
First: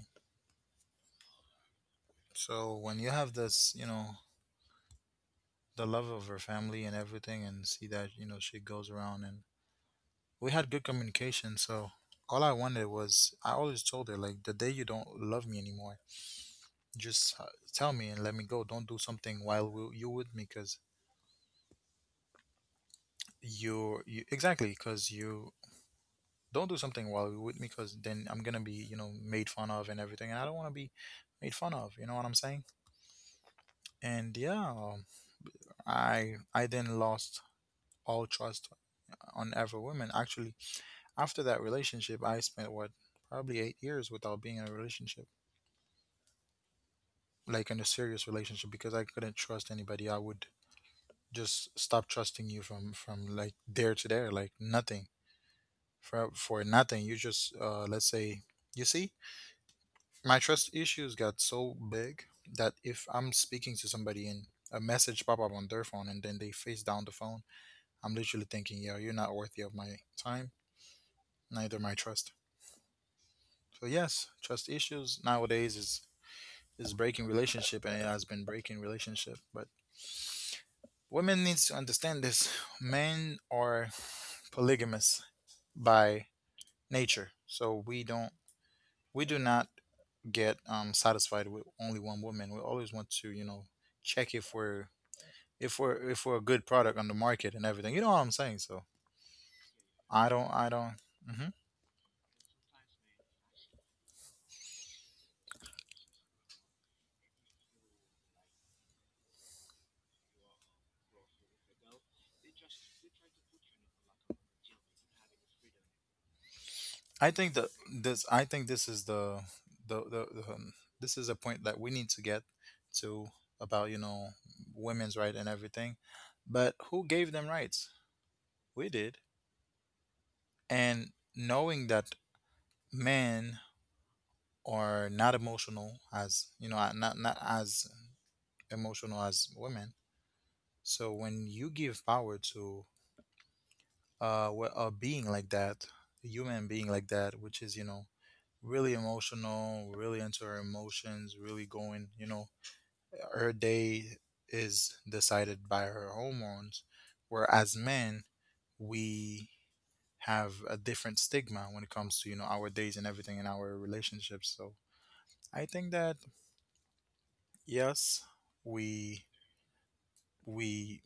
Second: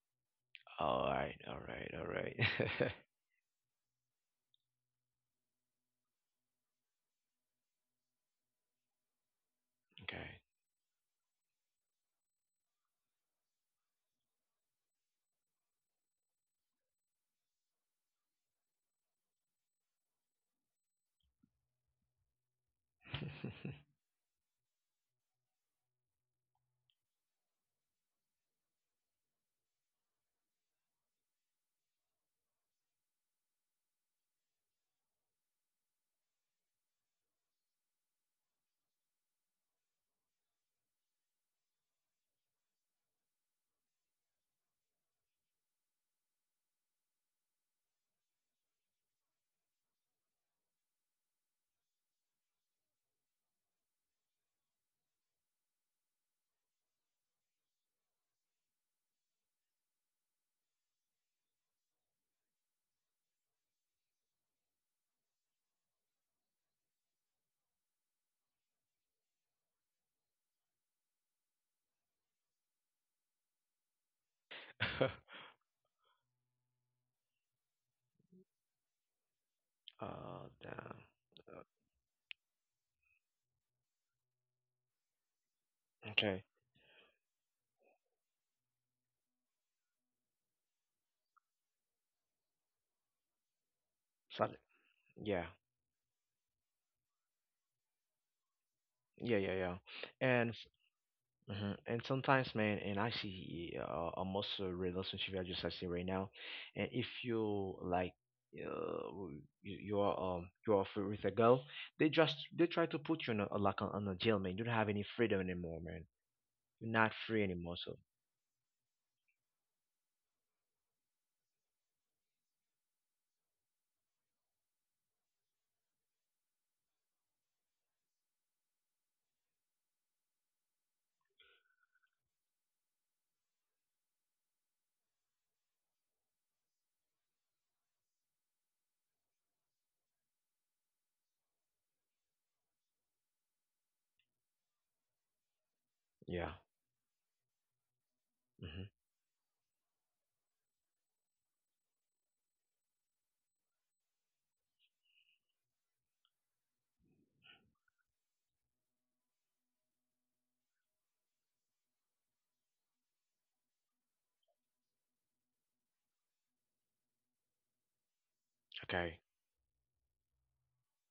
[SPEAKER 1] all right, all right, all
[SPEAKER 2] So
[SPEAKER 1] right.
[SPEAKER 2] when you have this, you know, the love of her family and everything and see that, you know, she goes around, and
[SPEAKER 1] Okay.
[SPEAKER 2] we had good communication. So all I wanted was, I always told her, like, the day you don't love me anymore, just tell me and let me go. Don't do something while you with me, because exactly, because you don't do something while you're with me, because then I'm gonna be, you know, made fun of and everything, and I don't want to be made fun of. You know what I'm saying? And yeah, I then lost all trust on every woman actually. After that relationship, I spent what probably 8 years without being in a relationship, like in a serious relationship, because I couldn't trust anybody. I would just stop trusting you from like there to there, like nothing, for nothing. You just, let's say, you see, my trust issues got so big that if I'm speaking to somebody and a message pop up on their phone and then they face down the phone, I'm literally thinking, yo, you're not worthy of my time, neither my trust. So yes, trust issues nowadays is breaking relationship, and it has been breaking relationship, but
[SPEAKER 1] Damn.
[SPEAKER 2] women
[SPEAKER 1] Uh,
[SPEAKER 2] needs to understand this. Men are polygamous by
[SPEAKER 1] Okay.
[SPEAKER 2] nature, so we don't, we do not get satisfied with only one woman. We always want to, you know, check
[SPEAKER 1] So,
[SPEAKER 2] if we're,
[SPEAKER 1] yeah.
[SPEAKER 2] if we're a good product on the market and everything. You know what I'm saying? So
[SPEAKER 1] Yeah, yeah, yeah.
[SPEAKER 2] I
[SPEAKER 1] And
[SPEAKER 2] don't,
[SPEAKER 1] s-
[SPEAKER 2] mhm.
[SPEAKER 1] mhm. And sometimes, man, and I see almost a relationship I see right now, and if you like, uh, you are free with a girl, they try to put you in a like on a jail, man. You don't have any freedom anymore, man. You're not
[SPEAKER 2] I
[SPEAKER 1] free
[SPEAKER 2] think that
[SPEAKER 1] anymore. So
[SPEAKER 2] this I think this is the, the this is a point that we need to get to about, you know, women's right and everything. But who gave them rights? We did. And knowing that men are not emotional as, you know, not as emotional as women. So when you give power to a being like that, a
[SPEAKER 1] yeah.
[SPEAKER 2] human being like that, which is, you know,
[SPEAKER 1] Hmm.
[SPEAKER 2] really emotional, really into her emotions, really going, you know, her day is decided by her hormones. Whereas men, we have a different stigma when it comes to, you know, our days and everything in our relationships. So I think that, yes,
[SPEAKER 1] Okay.
[SPEAKER 2] we, we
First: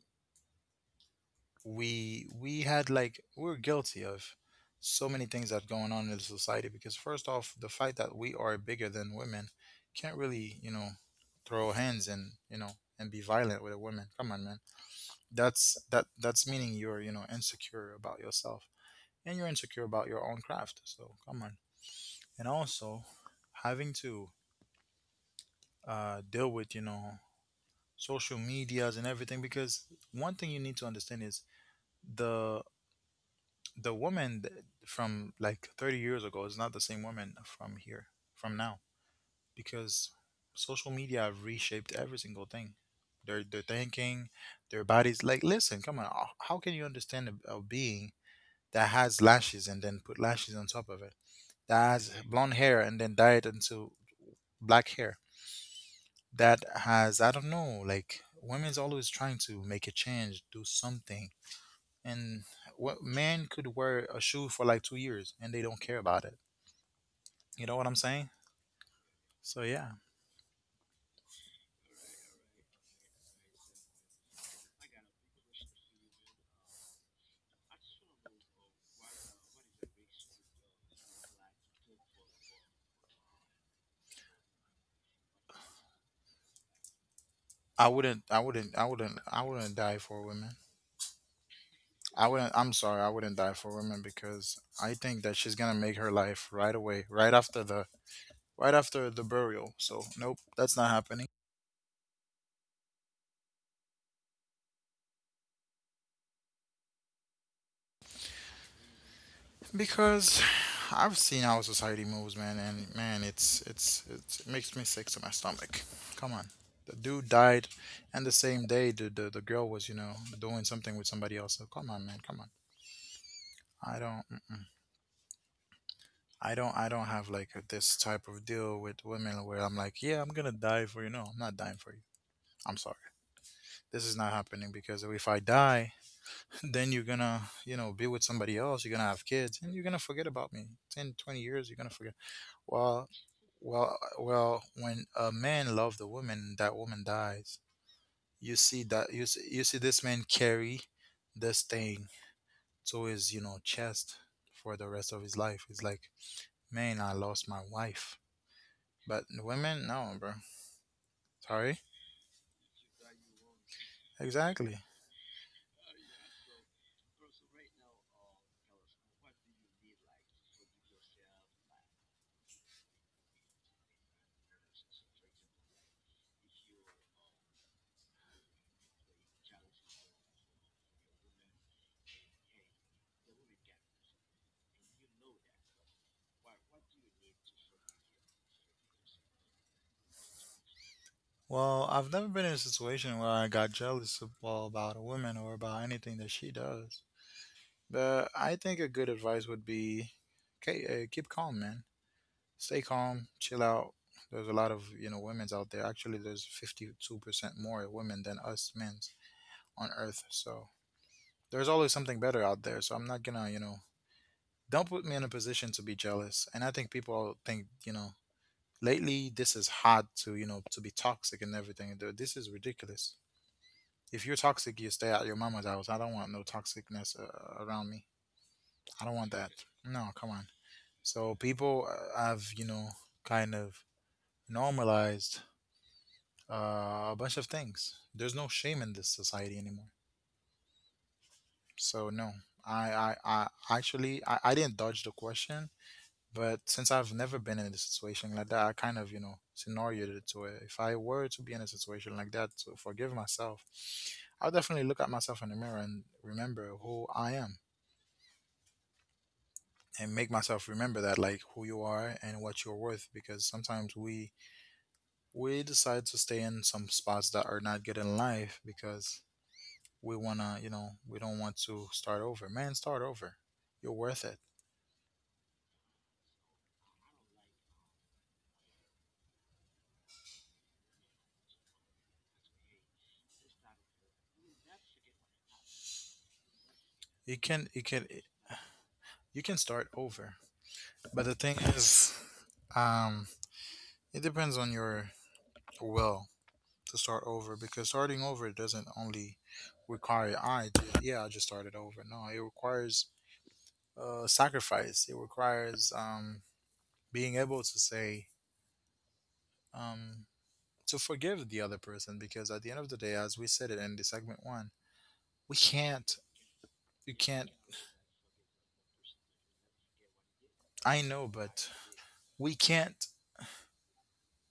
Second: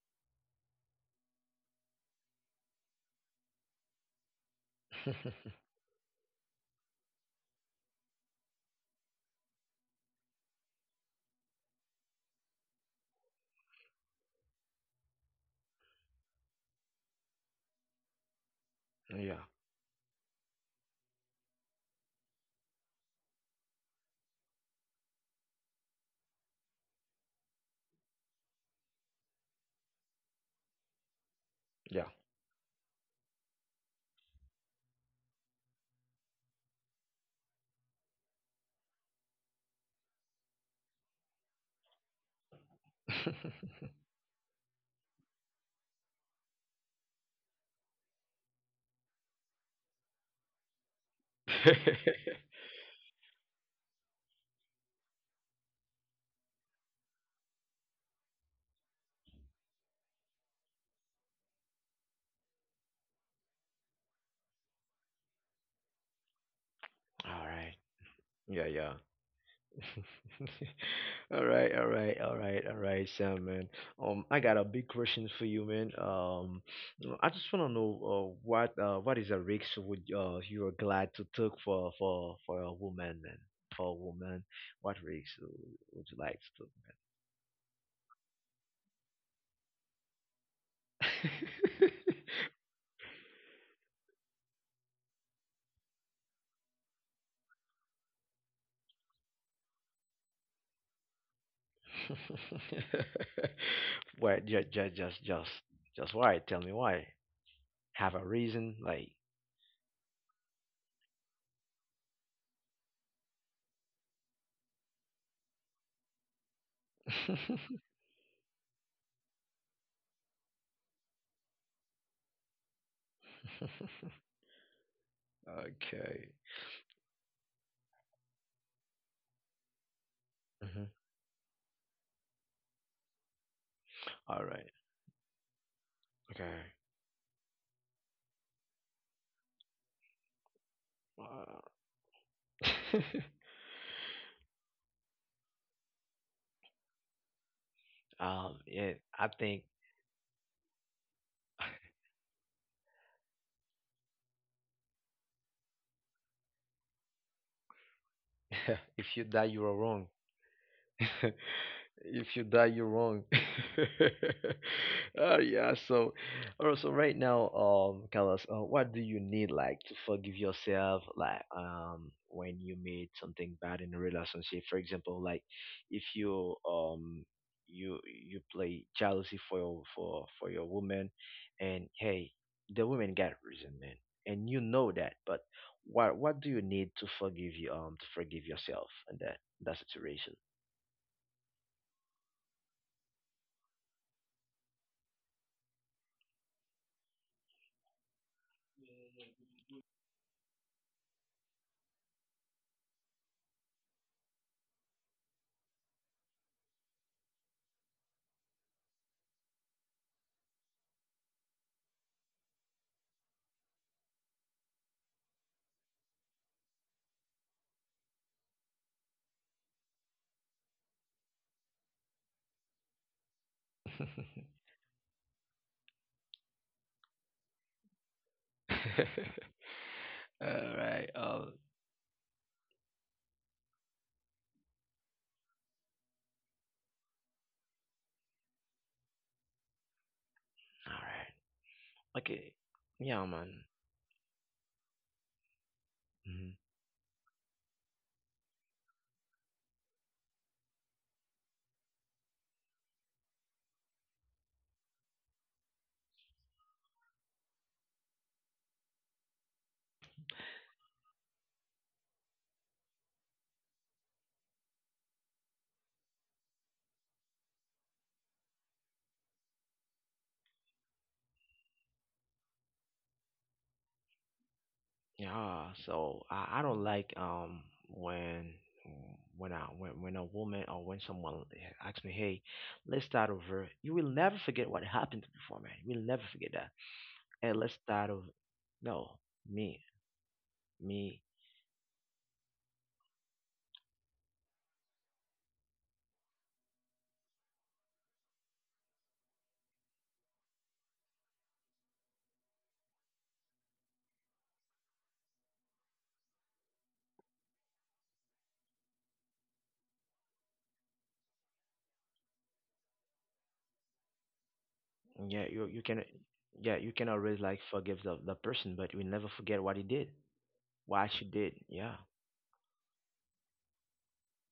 [SPEAKER 2] we had, like, we were guilty of so many things that going on in the society, because first off, the fact that we are bigger than women, can't really, you know, throw hands and, you know, and be violent with a woman, come on man. That's meaning you're, you know, insecure about yourself, and
[SPEAKER 1] yeah.
[SPEAKER 2] you're insecure about your own craft. So come on. And also, having to deal with, you know, social medias and everything, because one thing you need to understand is,
[SPEAKER 1] Yeah.
[SPEAKER 2] the the woman, from like 30 years ago, is not the same woman from here, from now, because social media have reshaped every single thing, their thinking, their bodies. Like, listen, come on, how can you understand a being that has lashes and then put lashes on top of it, that has blonde hair and then dye it into black hair, that has, I don't know, like, women's always trying to make a change, do something. And what man could wear a shoe for like 2 years and they don't care about it?
[SPEAKER 1] All
[SPEAKER 2] You know
[SPEAKER 1] right.
[SPEAKER 2] what I'm saying?
[SPEAKER 1] Yeah, yeah.
[SPEAKER 2] So yeah,
[SPEAKER 1] All right, all right, all right, all right, Sam, man. I got a big question for you, man. You know, I just wanna know, what is a risk would, you are glad to take for a woman, man? For a woman, what risk would you like
[SPEAKER 2] I wouldn't, I wouldn't die for women.
[SPEAKER 1] to take,
[SPEAKER 2] I wouldn't. I'm sorry, I wouldn't die for women, because I think that she's gonna make her life right away, right after the burial. So nope, that's not happening.
[SPEAKER 1] man? Why, just why? Tell me why. Have a reason, like.
[SPEAKER 2] Because I've seen how society moves, man, and man, it makes me sick to my stomach. Come on. The dude died, and the same day the girl was, you know, doing something with somebody else. So come on, man, come on. I don't.
[SPEAKER 1] Okay.
[SPEAKER 2] I don't have like a- this type of deal with women where I'm like, yeah, I'm gonna die
[SPEAKER 1] Mhm.
[SPEAKER 2] for you. No, I'm not dying for you. I'm sorry. This is not
[SPEAKER 1] All
[SPEAKER 2] happening
[SPEAKER 1] right.
[SPEAKER 2] because if I die,
[SPEAKER 1] Okay.
[SPEAKER 2] then you're gonna, you know, be with somebody else, you're gonna have kids, and you're gonna forget about me. 10, 20 years, you're gonna forget.
[SPEAKER 1] Uh,
[SPEAKER 2] Well, well, when a man loves a woman, that woman dies. You see
[SPEAKER 1] yeah,
[SPEAKER 2] that,
[SPEAKER 1] I
[SPEAKER 2] you
[SPEAKER 1] think
[SPEAKER 2] see this man carry this thing to his, you know, chest for the rest of his life. It's like, man, I lost my wife.
[SPEAKER 1] if
[SPEAKER 2] But
[SPEAKER 1] you die, you are
[SPEAKER 2] women,
[SPEAKER 1] wrong.
[SPEAKER 2] no, bro. Sorry.
[SPEAKER 1] if you die, you're wrong.
[SPEAKER 2] Exactly.
[SPEAKER 1] Yeah. So, also right now, Carlos, what do you need like to forgive yourself, like when you made something bad in a relationship? For example, like if you you play jealousy for your woman, and hey, the woman got resentment, and you know that, but what do you need to forgive yourself in that situation?
[SPEAKER 2] Well, I've never been in a situation where I got jealous well, about a woman or about anything that she does. But I think a good advice would be, okay, keep calm, man. Stay calm, chill out. There's a lot of, you know, women's out there. Actually, there's 52% more women than us men's on Earth. So there's always something better out there. So I'm not gonna, you know, don't put me in a position to be jealous. And I think people think, you know, lately this is hard to, you know, to be toxic and everything. This is ridiculous. If you're toxic you stay at your mama's house. I don't want no toxicness around me, I don't want
[SPEAKER 1] all
[SPEAKER 2] that, no, come on.
[SPEAKER 1] right.
[SPEAKER 2] So people have, you know, kind of normalized a bunch of things. There's no shame in this society anymore,
[SPEAKER 1] All right.
[SPEAKER 2] so no.
[SPEAKER 1] Okay.
[SPEAKER 2] i i,
[SPEAKER 1] Yeah,
[SPEAKER 2] I
[SPEAKER 1] man.
[SPEAKER 2] actually, I didn't dodge the question.
[SPEAKER 1] Mhm.
[SPEAKER 2] But since I've never been in a situation like that, I kind of, you know, scenarioed it to where if I were to be in a situation like that to forgive myself, I'll definitely look at myself in the mirror and remember who I am, and make myself remember that, like, who you are and what you're worth, because sometimes we decide to stay in some spots that are not good in life because we wanna, you know, we don't want to start over. Man, start over. You're worth it.
[SPEAKER 1] Yeah. So I don't like when when a woman or when someone asks me, hey, let's start over. You will never forget what happened before, man. You will never forget that. And let's
[SPEAKER 2] You
[SPEAKER 1] start
[SPEAKER 2] can,
[SPEAKER 1] over. No,
[SPEAKER 2] you can
[SPEAKER 1] me,
[SPEAKER 2] start over.
[SPEAKER 1] me.
[SPEAKER 2] But the thing is, um it depends on your will to start over, because starting over doesn't only require, yeah, I just started over. No, it requires, sacrifice. It requires, being able to say, um, to forgive the other person because at the end of the day, as we said it in the segment one,
[SPEAKER 1] Yeah,
[SPEAKER 2] we
[SPEAKER 1] you can.
[SPEAKER 2] can't,
[SPEAKER 1] Yeah, you can
[SPEAKER 2] you
[SPEAKER 1] always
[SPEAKER 2] can't,
[SPEAKER 1] like forgive the person, but you will never forget what he did,
[SPEAKER 2] I
[SPEAKER 1] what she
[SPEAKER 2] know,
[SPEAKER 1] did.
[SPEAKER 2] but
[SPEAKER 1] Yeah.
[SPEAKER 2] we can't,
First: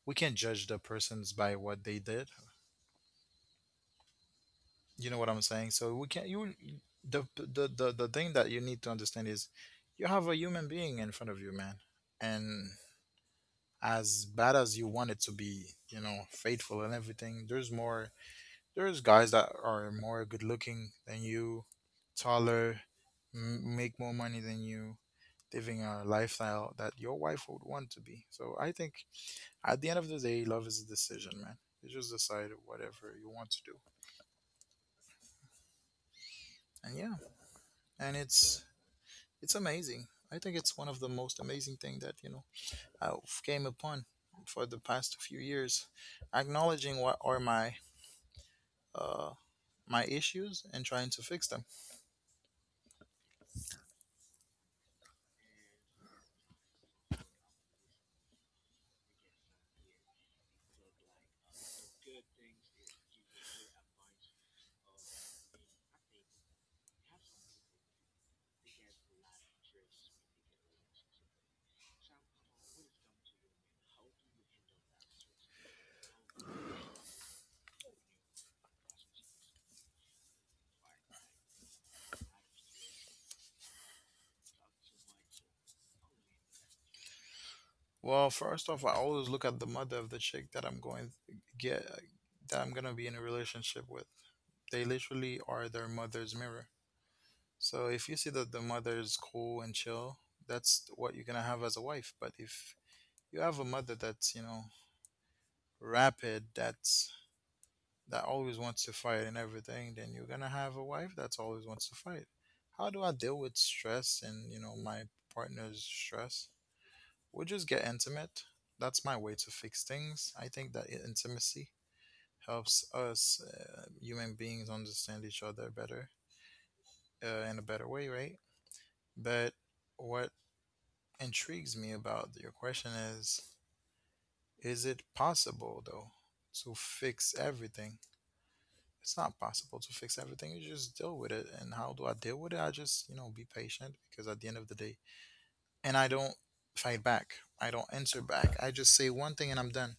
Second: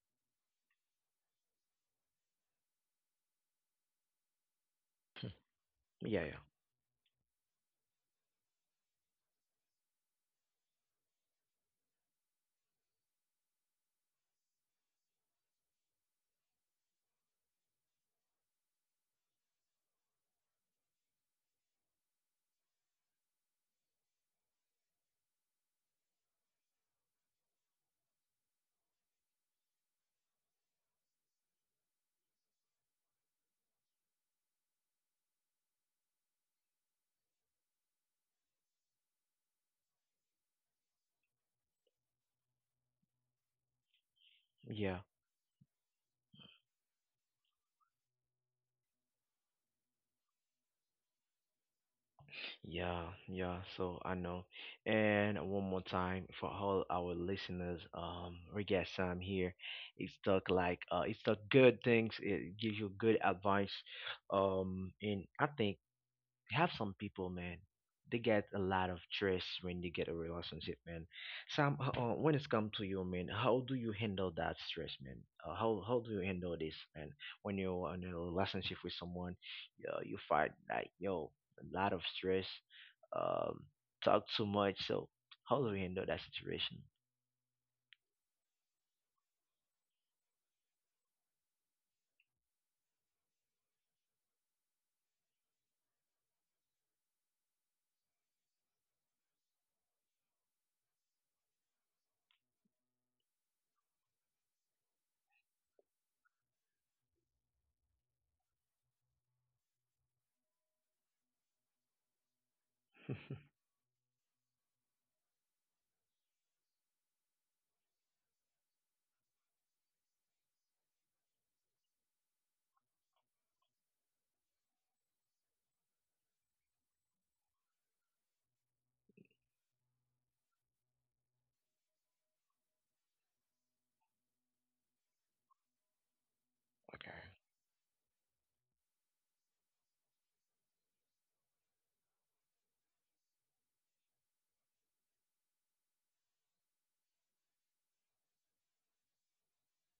[SPEAKER 2] judge the persons by what they did. You know what I'm saying? So we can,
[SPEAKER 1] Yeah.
[SPEAKER 2] the the thing that you need to understand is, you have a human being in front of you, man. And as bad as you want it to be, you know, faithful and everything, there's more, there's guys that are more good looking than you, taller, make more money than you, living a lifestyle that your wife would want to be. So I think at the end of the day, love is a decision, man. You just decide whatever you want to do. And yeah, and it's amazing. I think it's one of the most amazing thing that, you know, I've came upon for
[SPEAKER 1] Yeah.
[SPEAKER 2] the
[SPEAKER 1] Yeah.
[SPEAKER 2] past few years, acknowledging what are my, uh, my issues and trying to fix them.
[SPEAKER 1] Yeah, yeah, so I know. And one more time for all our listeners, we got Sam here. It's talk like it's the good things, it gives you good advice. Um, and I think you have some people, man. They get a lot of stress when they get a relationship, man. Sam, when it's come to you, man, how do you handle that stress, man? How do you handle this, man? When you're in a relationship with someone, you find like yo a lot of stress, um, talk too much. So how do you handle that situation?
[SPEAKER 2] Well, first off, I always look at the mother of the chick that I'm going get, that I'm gonna be in a relationship with. They literally are their mother's mirror. So if you see that the mother is cool and chill, that's what you're gonna have as a wife. But if you have a mother that's, you know, rapid, that's, that always wants to fight and everything, then you're gonna have a wife that's always wants to fight. How do I
[SPEAKER 1] okay.
[SPEAKER 2] deal with stress and, you know, my partner's stress? We just get intimate. That's my way to fix things. I think that, intimacy helps us, human beings understand each other better, in a better way, right? But what intrigues me about your question is: is it possible though to fix everything? It's not possible to fix everything. You just deal with it. And how do I deal with it? I just, you know, be patient because at the end of the day, and I don't fight back. I don't answer back. I just say one thing and I'm done.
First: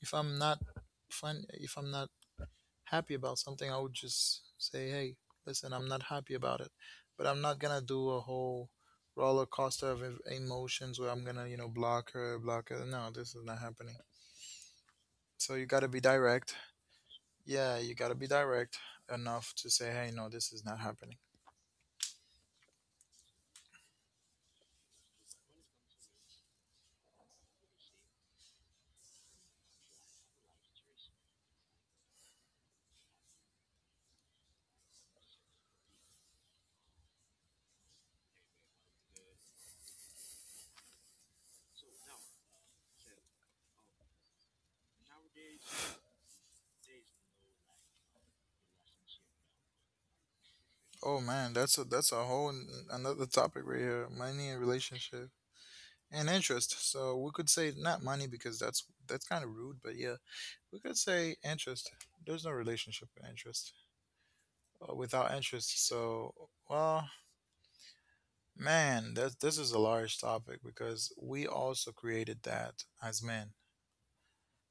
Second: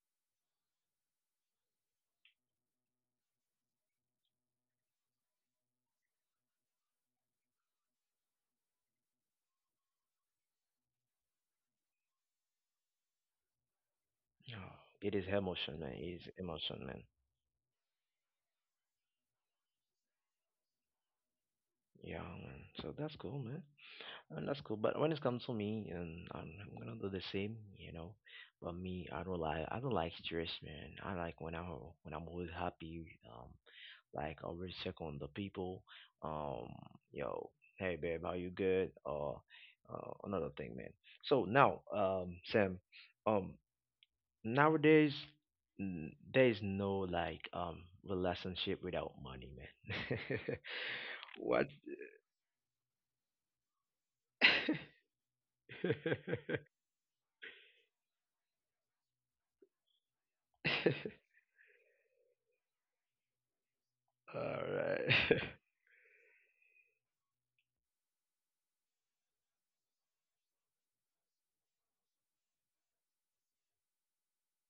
[SPEAKER 2] If I'm not if I'm not happy about something, I would just say, hey, listen, I'm not happy about it. But I'm not gonna do a whole roller coaster of emotions where I'm gonna, you know, block her. No, this is not happening.
[SPEAKER 1] yeah, it is
[SPEAKER 2] So you
[SPEAKER 1] emotion,
[SPEAKER 2] gotta
[SPEAKER 1] man.
[SPEAKER 2] be
[SPEAKER 1] It is
[SPEAKER 2] direct.
[SPEAKER 1] emotion, man.
[SPEAKER 2] Yeah, you gotta be direct enough to say, hey, no, this is not happening.
[SPEAKER 1] Yeah, man. So that's cool, man. That's cool. But when it comes to me, and I'm gonna do the same, you know. But me, I don't like stress, man. I like when I'm always happy. Like I always check on the people. Um, yo, hey babe, how you good? Or another thing, man. So now, Sam, um, nowadays there is no like relationship without money, man.
[SPEAKER 2] Oh man,
[SPEAKER 1] what?
[SPEAKER 2] that's a whole another topic right here. Money and relationship and interest. So we could say not money because that's kind of rude, but yeah, we could say interest. There's no relationship with interest
[SPEAKER 1] All right.
[SPEAKER 2] without interest. So well, man, that this is a large topic because we also created that as men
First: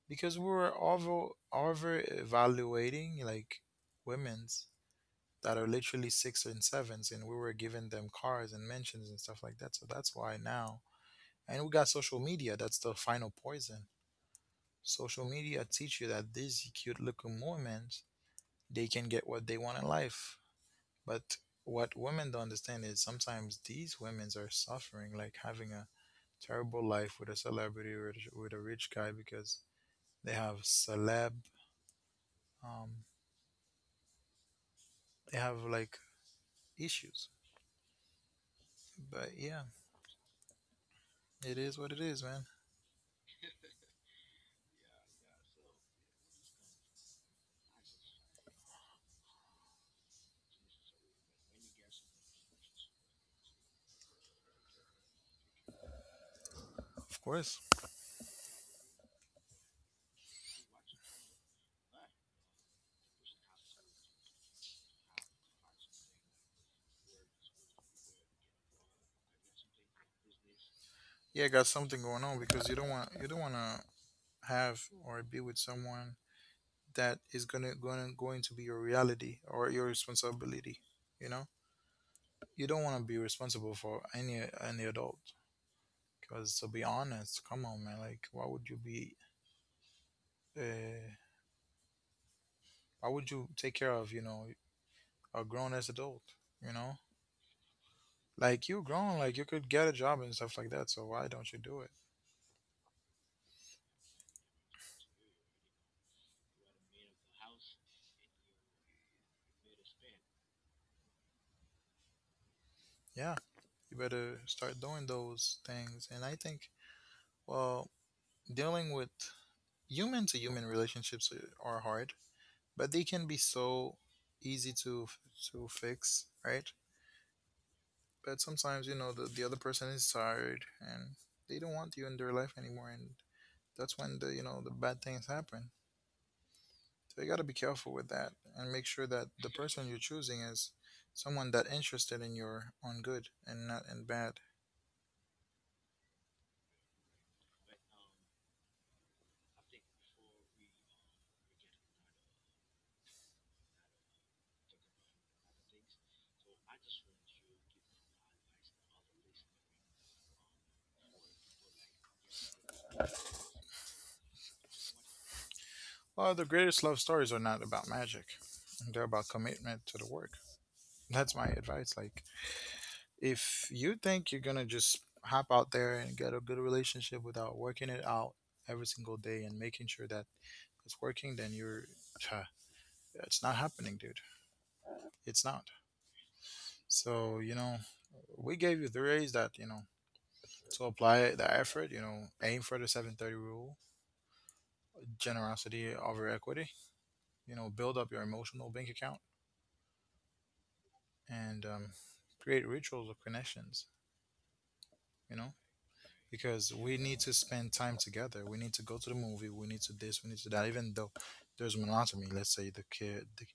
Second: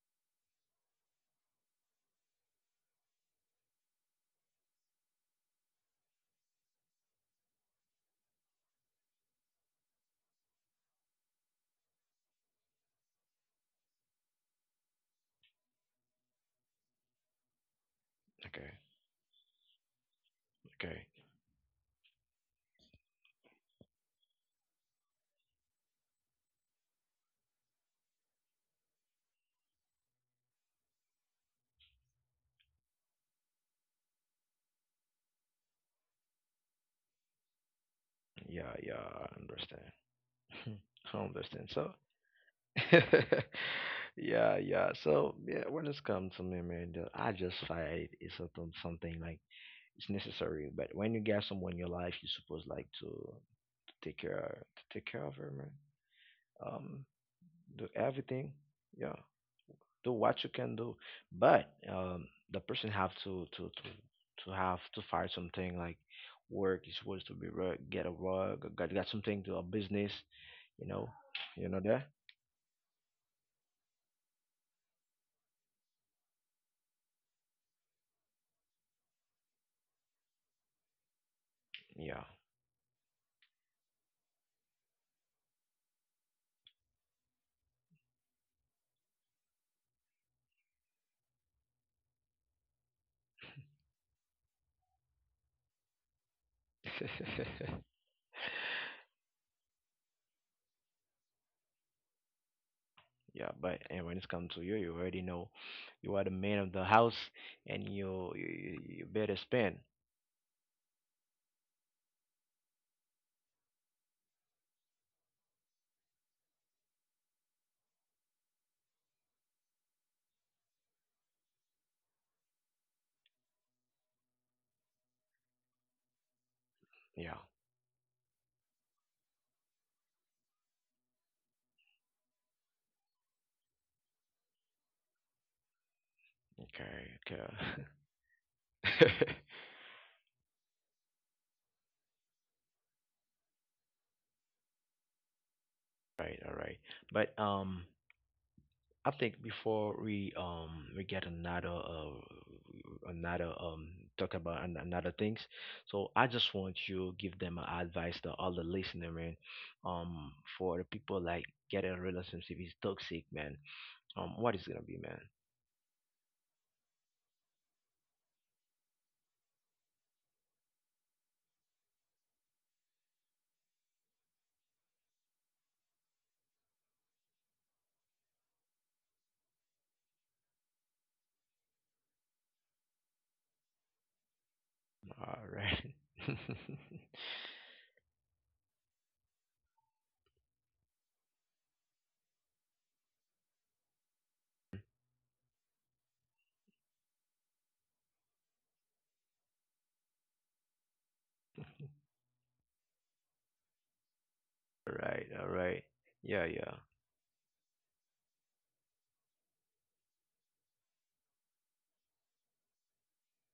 [SPEAKER 2] because we were over evaluating like women's that are literally six and sevens, and we were giving them cars and mentions and stuff like that. So that's why now, and we got social media. That's the final poison. Social media teach you that these cute looking women,
[SPEAKER 1] Okay.
[SPEAKER 2] they can get what they want in life.
[SPEAKER 1] Okay.
[SPEAKER 2] But what women don't understand is sometimes these women are suffering, like having a terrible life with a celebrity or with a rich guy because they have um, they have like issues.
[SPEAKER 1] Yeah. Yeah.
[SPEAKER 2] But
[SPEAKER 1] I
[SPEAKER 2] yeah,
[SPEAKER 1] understand. I
[SPEAKER 2] it
[SPEAKER 1] understand.
[SPEAKER 2] is what
[SPEAKER 1] So,
[SPEAKER 2] it is, man.
[SPEAKER 1] yeah. Yeah. So, yeah. When it's come to me, man, I just find it's something, like it's necessary. But when you get someone in your life, you supposed like to take care of her, man. Um,
[SPEAKER 2] Of course.
[SPEAKER 1] do everything. Yeah. Do what you can do, but the person have to have to find something like work is supposed to be rug, get a rug or got something to a business, you know,
[SPEAKER 2] Yeah, got
[SPEAKER 1] you know
[SPEAKER 2] something
[SPEAKER 1] that.
[SPEAKER 2] going on because you don't want to have or be with someone that is gonna going to be your reality or your responsibility, you know.
[SPEAKER 1] Yeah.
[SPEAKER 2] You don't want to be responsible for any adult because, to be honest, come on man, like why would you be uh why would you take care of, you know, a grown as adult, you know, like you grown, like you could get a job and stuff like that, so why don't you do it?
[SPEAKER 1] yeah, but and when it's come to you, you already know you are the man of the house, and you better spend.
[SPEAKER 2] Yeah, you better start doing those things. And I think, well, dealing with human to human relationships are hard, but they can be so easy to fix, right?
[SPEAKER 1] Yeah.
[SPEAKER 2] But sometimes you know the other person is tired and they don't want you in their life anymore, and that's when the, you know, the bad things happen. So you got to
[SPEAKER 1] Okay.
[SPEAKER 2] be careful with that and make sure that
[SPEAKER 1] Okay.
[SPEAKER 2] the person you're choosing is someone that interested in your own good and not in bad.
[SPEAKER 1] right, all right. But I think before we get another another talk about another things, so I just want you give them a advice to all the listener, man, um, for the people like getting a relationship is toxic, man, um, what is gonna be, man?
[SPEAKER 2] Well, the greatest love stories are not about magic; they're about commitment to the work. That's my advice. Like, if you think you're gonna just hop out there and get a good relationship without working it out every single day and making sure that it's working, then you're it's not happening, dude.
[SPEAKER 1] All
[SPEAKER 2] It's not.
[SPEAKER 1] right. all
[SPEAKER 2] So you know, we gave you the raise that, you know, to apply the effort. You know, aim for the seven thirty rule, generosity over equity. You know, build up your emotional bank account and create rituals of connections.
[SPEAKER 1] right,
[SPEAKER 2] You
[SPEAKER 1] all
[SPEAKER 2] know,
[SPEAKER 1] right. yeah,
[SPEAKER 2] because
[SPEAKER 1] yeah,
[SPEAKER 2] we need to spend time together. We need to go to the movie. We need to this. We need to that. Even though there's monotony, let's say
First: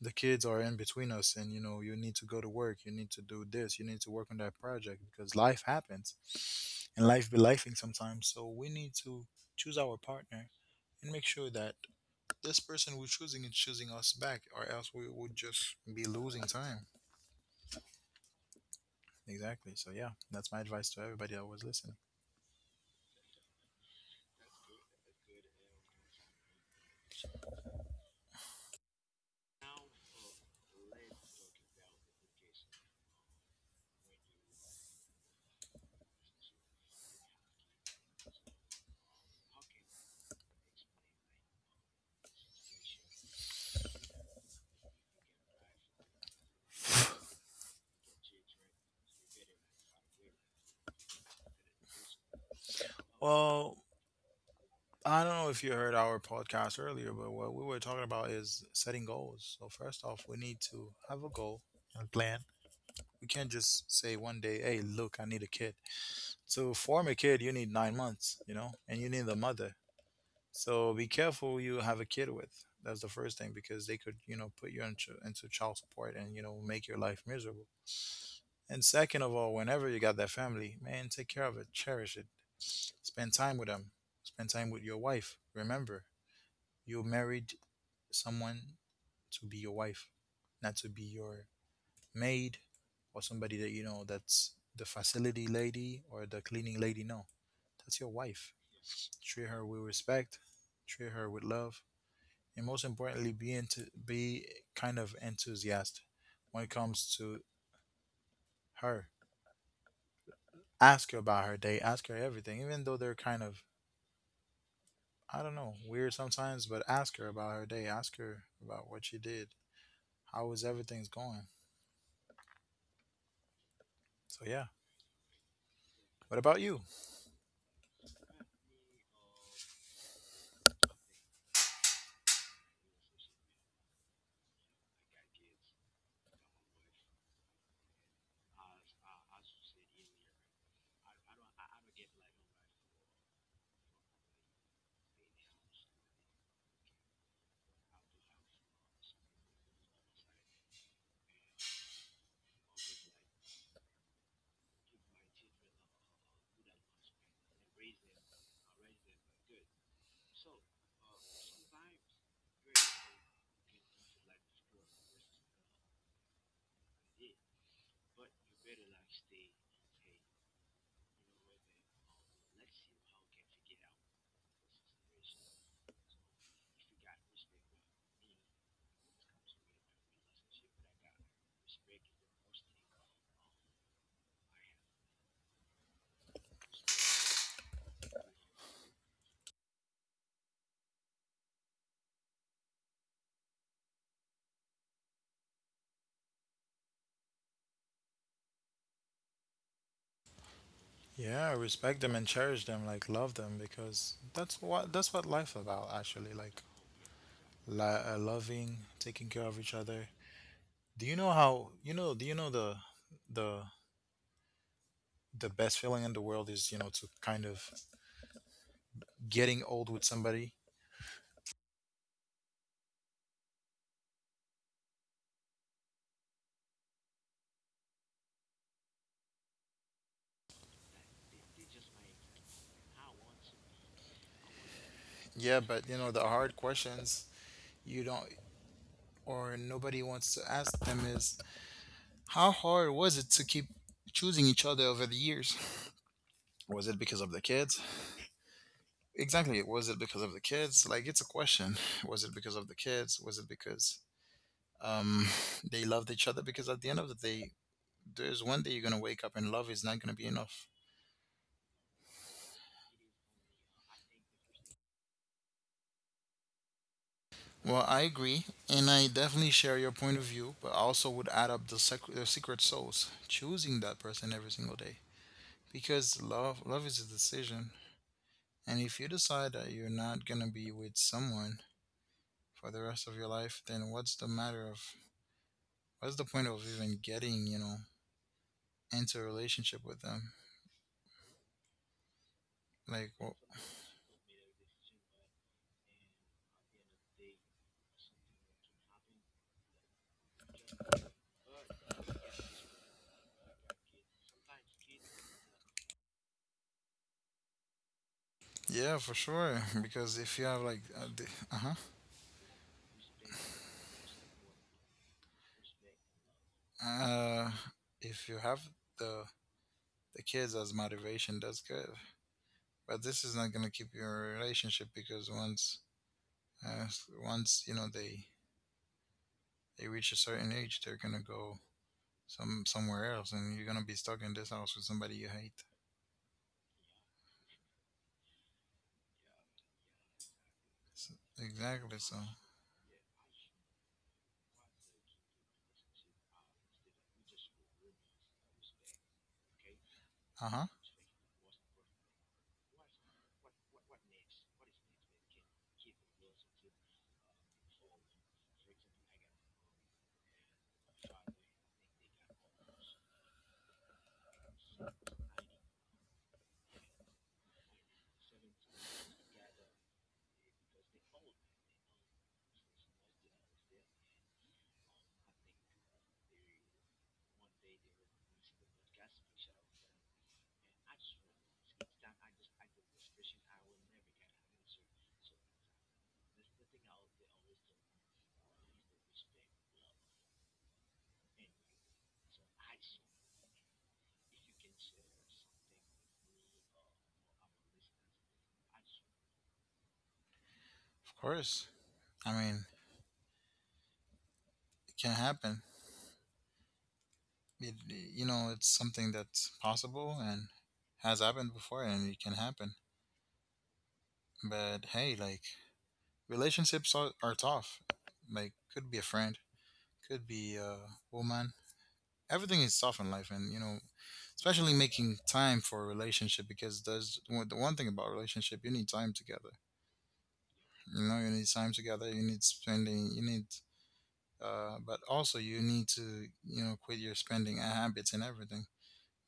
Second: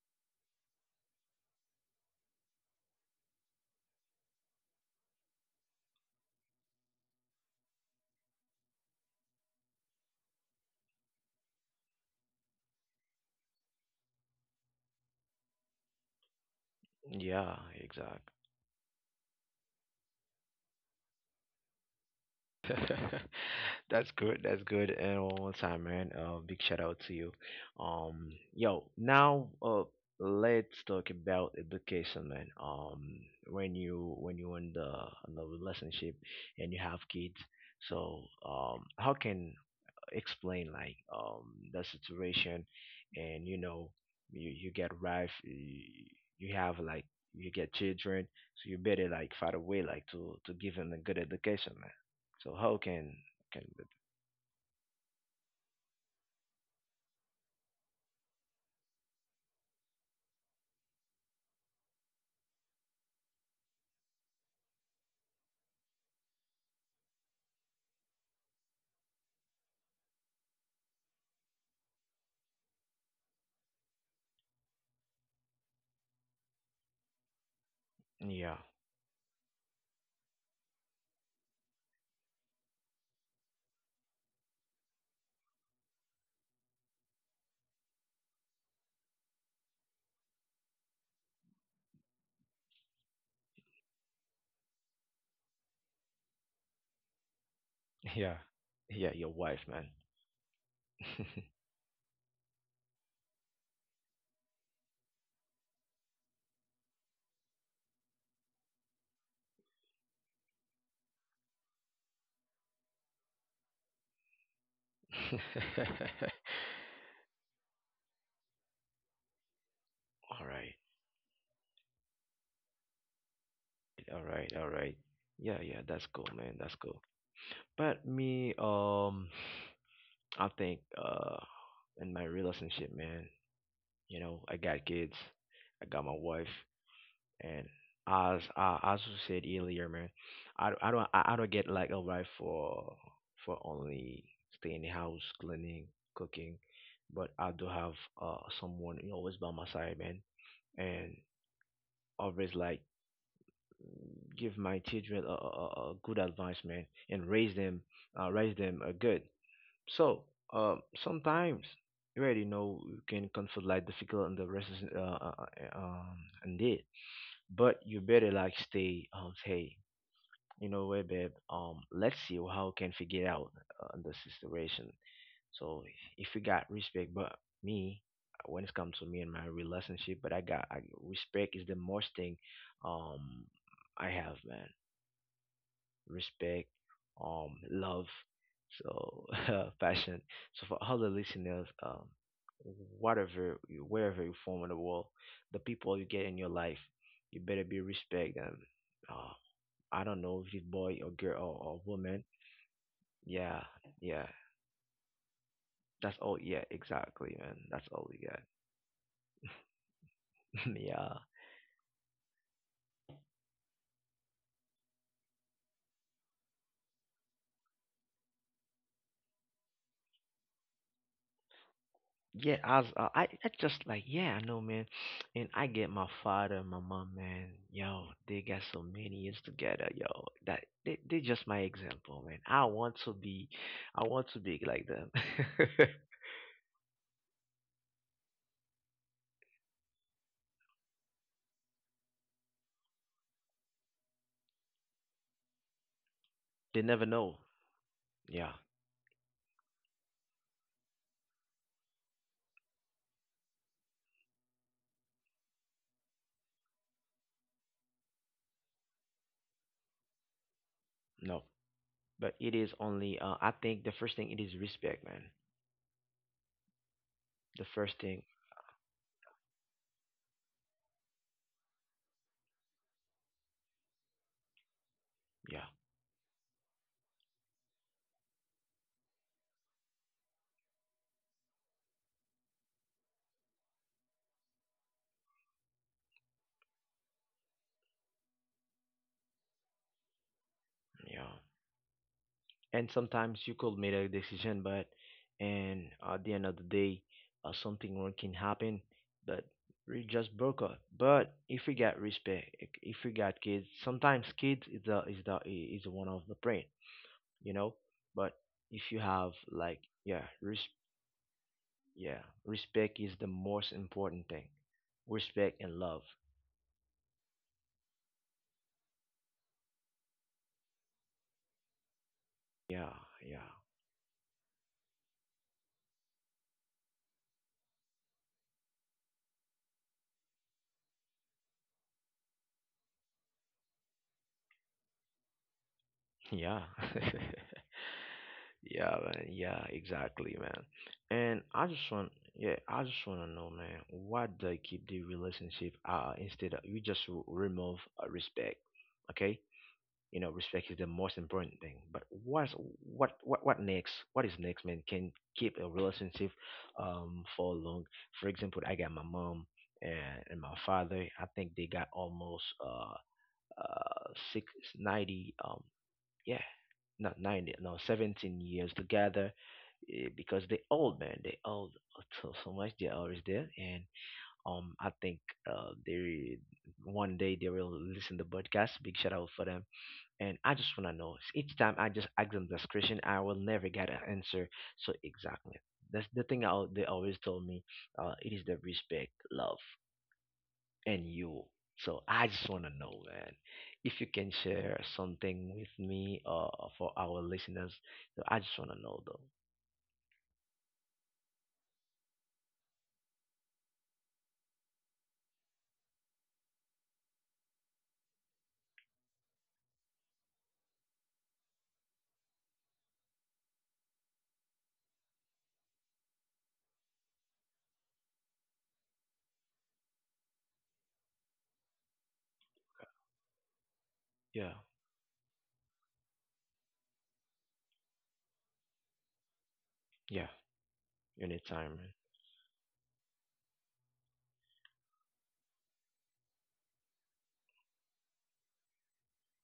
[SPEAKER 2] the kids are in between us, and you know you need to go to work. You need to do this. You need to work on that project because life happens, and life be lifing sometimes. So we need to choose our partner and make sure that this person we're choosing is choosing us back, or else we would just be losing time.
[SPEAKER 1] yeah, exactly.
[SPEAKER 2] Exactly. So yeah, that's my advice to everybody that was listening.
[SPEAKER 1] That's good. That's good. And one more time, man. Big shout out to you. Yo, now, let's talk about education, man. When you in the relationship and you have kids, so how can explain like the situation, and you know you get wife, you have like you get children, so you better like find a way like to give them a good education, man. So how can can.
[SPEAKER 2] Well, I don't know if you heard our podcast earlier, but what we were talking about is setting goals. So first off, we need to have a goal and plan. We can't just say one day, "Hey, look, I need a kid." To form a kid, you need 9 months, you know, and you need a mother. So be careful who you have a kid with. That's the first thing because they could, you know, put you into, child support and, you know, make your life miserable.
[SPEAKER 1] Yeah.
[SPEAKER 2] And second of all, whenever you got that family, man, take care of it, cherish it, spend time with them, spend time with your wife. Remember, you married someone to be your wife, not to be your maid or somebody that you know that's the facility lady or the cleaning lady. No, that's your
[SPEAKER 1] yeah,
[SPEAKER 2] wife.
[SPEAKER 1] yeah, your
[SPEAKER 2] Treat
[SPEAKER 1] wife,
[SPEAKER 2] her with
[SPEAKER 1] man.
[SPEAKER 2] respect, treat her with love, and most importantly be into be kind of enthusiastic when it comes to her. Ask her about her day, ask her everything, even though they're kind of, I don't know, weird sometimes, but ask her about her day, ask her about what she did,
[SPEAKER 1] all
[SPEAKER 2] how is
[SPEAKER 1] right,
[SPEAKER 2] everything's going.
[SPEAKER 1] all
[SPEAKER 2] So
[SPEAKER 1] right,
[SPEAKER 2] yeah,
[SPEAKER 1] all right. Yeah, yeah, that's cool,
[SPEAKER 2] what
[SPEAKER 1] man.
[SPEAKER 2] about
[SPEAKER 1] That's
[SPEAKER 2] you?
[SPEAKER 1] cool. But me, I think in my relationship, man, you know, I got kids, I got my wife, and as you said earlier, man, I don't get like a wife for only staying in the house, cleaning, cooking, but I do have someone, you know, always by my side, man, and always like give my children a good advice, man, and raise them good. So sometimes you already know you can confront like difficult, and the rest is uh, um indeed. But you better like stay hey, you know what babe, um, let's see how can we get out on the situation. So if you got respect but me, when it comes to me and my relationship, but I got respect is the most thing um I have, man. Respect, love, so passion. So for all the listeners, whatever, wherever you form in the world, the people you get in your life, you better be respect them. Uh, I don't know if it's boy or girl
[SPEAKER 2] Yeah,
[SPEAKER 1] or
[SPEAKER 2] respect them
[SPEAKER 1] woman.
[SPEAKER 2] and cherish them, like love
[SPEAKER 1] Yeah,
[SPEAKER 2] them, because
[SPEAKER 1] yeah.
[SPEAKER 2] that's what life about
[SPEAKER 1] That's all.
[SPEAKER 2] actually,
[SPEAKER 1] Yeah,
[SPEAKER 2] like
[SPEAKER 1] exactly, man. That's all we got.
[SPEAKER 2] loving taking care of each other. Do
[SPEAKER 1] yeah,
[SPEAKER 2] you know how, you know, do you know the the the best feeling in the world is, you know, to kind of getting old with somebody?
[SPEAKER 1] yeah, I was, I just like, yeah, I know, man. And I get my father and my mom, man. Yo, they got so many years together, yo. That they just my example, man. I want to be like them.
[SPEAKER 2] Yeah, but you know the hard questions you don't, or nobody wants to ask them, is how hard was it to keep choosing each other over the years?
[SPEAKER 1] they
[SPEAKER 2] Was
[SPEAKER 1] never
[SPEAKER 2] it because
[SPEAKER 1] know.
[SPEAKER 2] of the kids?
[SPEAKER 1] Yeah.
[SPEAKER 2] Exactly, was it because of the kids? Like it's a question. Was it because of the kids? Was it because um they loved each other? Because at the end of the day, there's one day you're going to wake up and love is not going to be enough.
[SPEAKER 1] No. But it is only, I think the first thing it is respect, man. The
[SPEAKER 2] Well,
[SPEAKER 1] first
[SPEAKER 2] I
[SPEAKER 1] thing,
[SPEAKER 2] agree, and I definitely share your point of view, but I also would add up the secret souls choosing that person every single day.
[SPEAKER 1] yeah,
[SPEAKER 2] Because love is a decision, and if you decide that you're not gonna be with someone for the rest of your life, then what's the point of even getting, you know, into a relationship with them?
[SPEAKER 1] yeah. And
[SPEAKER 2] Like,
[SPEAKER 1] sometimes you
[SPEAKER 2] well,
[SPEAKER 1] could make a decision, but and at the end of the day, something wrong can happen. But we just broke up, but if we got respect, if we got kids, sometimes kids is is one of the brain, you know. But if you
[SPEAKER 2] yeah,
[SPEAKER 1] have
[SPEAKER 2] for sure.
[SPEAKER 1] like, yeah,
[SPEAKER 2] Because if you have like, uh huh,
[SPEAKER 1] yeah, respect is the most important thing, respect and love.
[SPEAKER 2] uh, if you have the kids as motivation, that's good.
[SPEAKER 1] Yeah.
[SPEAKER 2] But this
[SPEAKER 1] Yeah.
[SPEAKER 2] is not going to keep your relationship because once, uh, once you know they reach a certain age, they're going to go somewhere else and you're going to be stuck in this house with somebody you hate.
[SPEAKER 1] yeah. Yeah, man. Yeah, exactly, man.
[SPEAKER 2] So,
[SPEAKER 1] And I just want,
[SPEAKER 2] exactly. So
[SPEAKER 1] yeah, I just want to know, man, why they keep the relationship, instead of you just remove respect, okay? You know, respect is the
[SPEAKER 2] uh-huh.
[SPEAKER 1] most important thing. But what next? What is next, man? Can keep a relationship for long. For example, I got my mom and my father. I think they got almost six ninety yeah, not 90, no, 17 years together, because they old, man. They old so, so much. They're always there. And I think they one day they will listen to the podcast. Big shout out for them. And I just want to know, each time I just ask them this question, I will never get an answer. So, exactly. That's the thing I, they always told me. It is the respect, love and you. So I just want to know, man, if you can share something with me, for our listeners. So I just want to know, though.
[SPEAKER 2] Of course, I mean, it can happen. It, you know, it's something that's possible and has happened before and it can happen. But hey, like, relationships are tough, like could be a friend, could be a woman. Everything is tough in life and you know,
[SPEAKER 1] Yeah,
[SPEAKER 2] especially making time for a relationship because the one thing about relationship, you need time together,
[SPEAKER 1] yeah,
[SPEAKER 2] you know, you need
[SPEAKER 1] anytime,
[SPEAKER 2] time
[SPEAKER 1] man.
[SPEAKER 2] together, you need but also you need to, you know, quit your spending habits and everything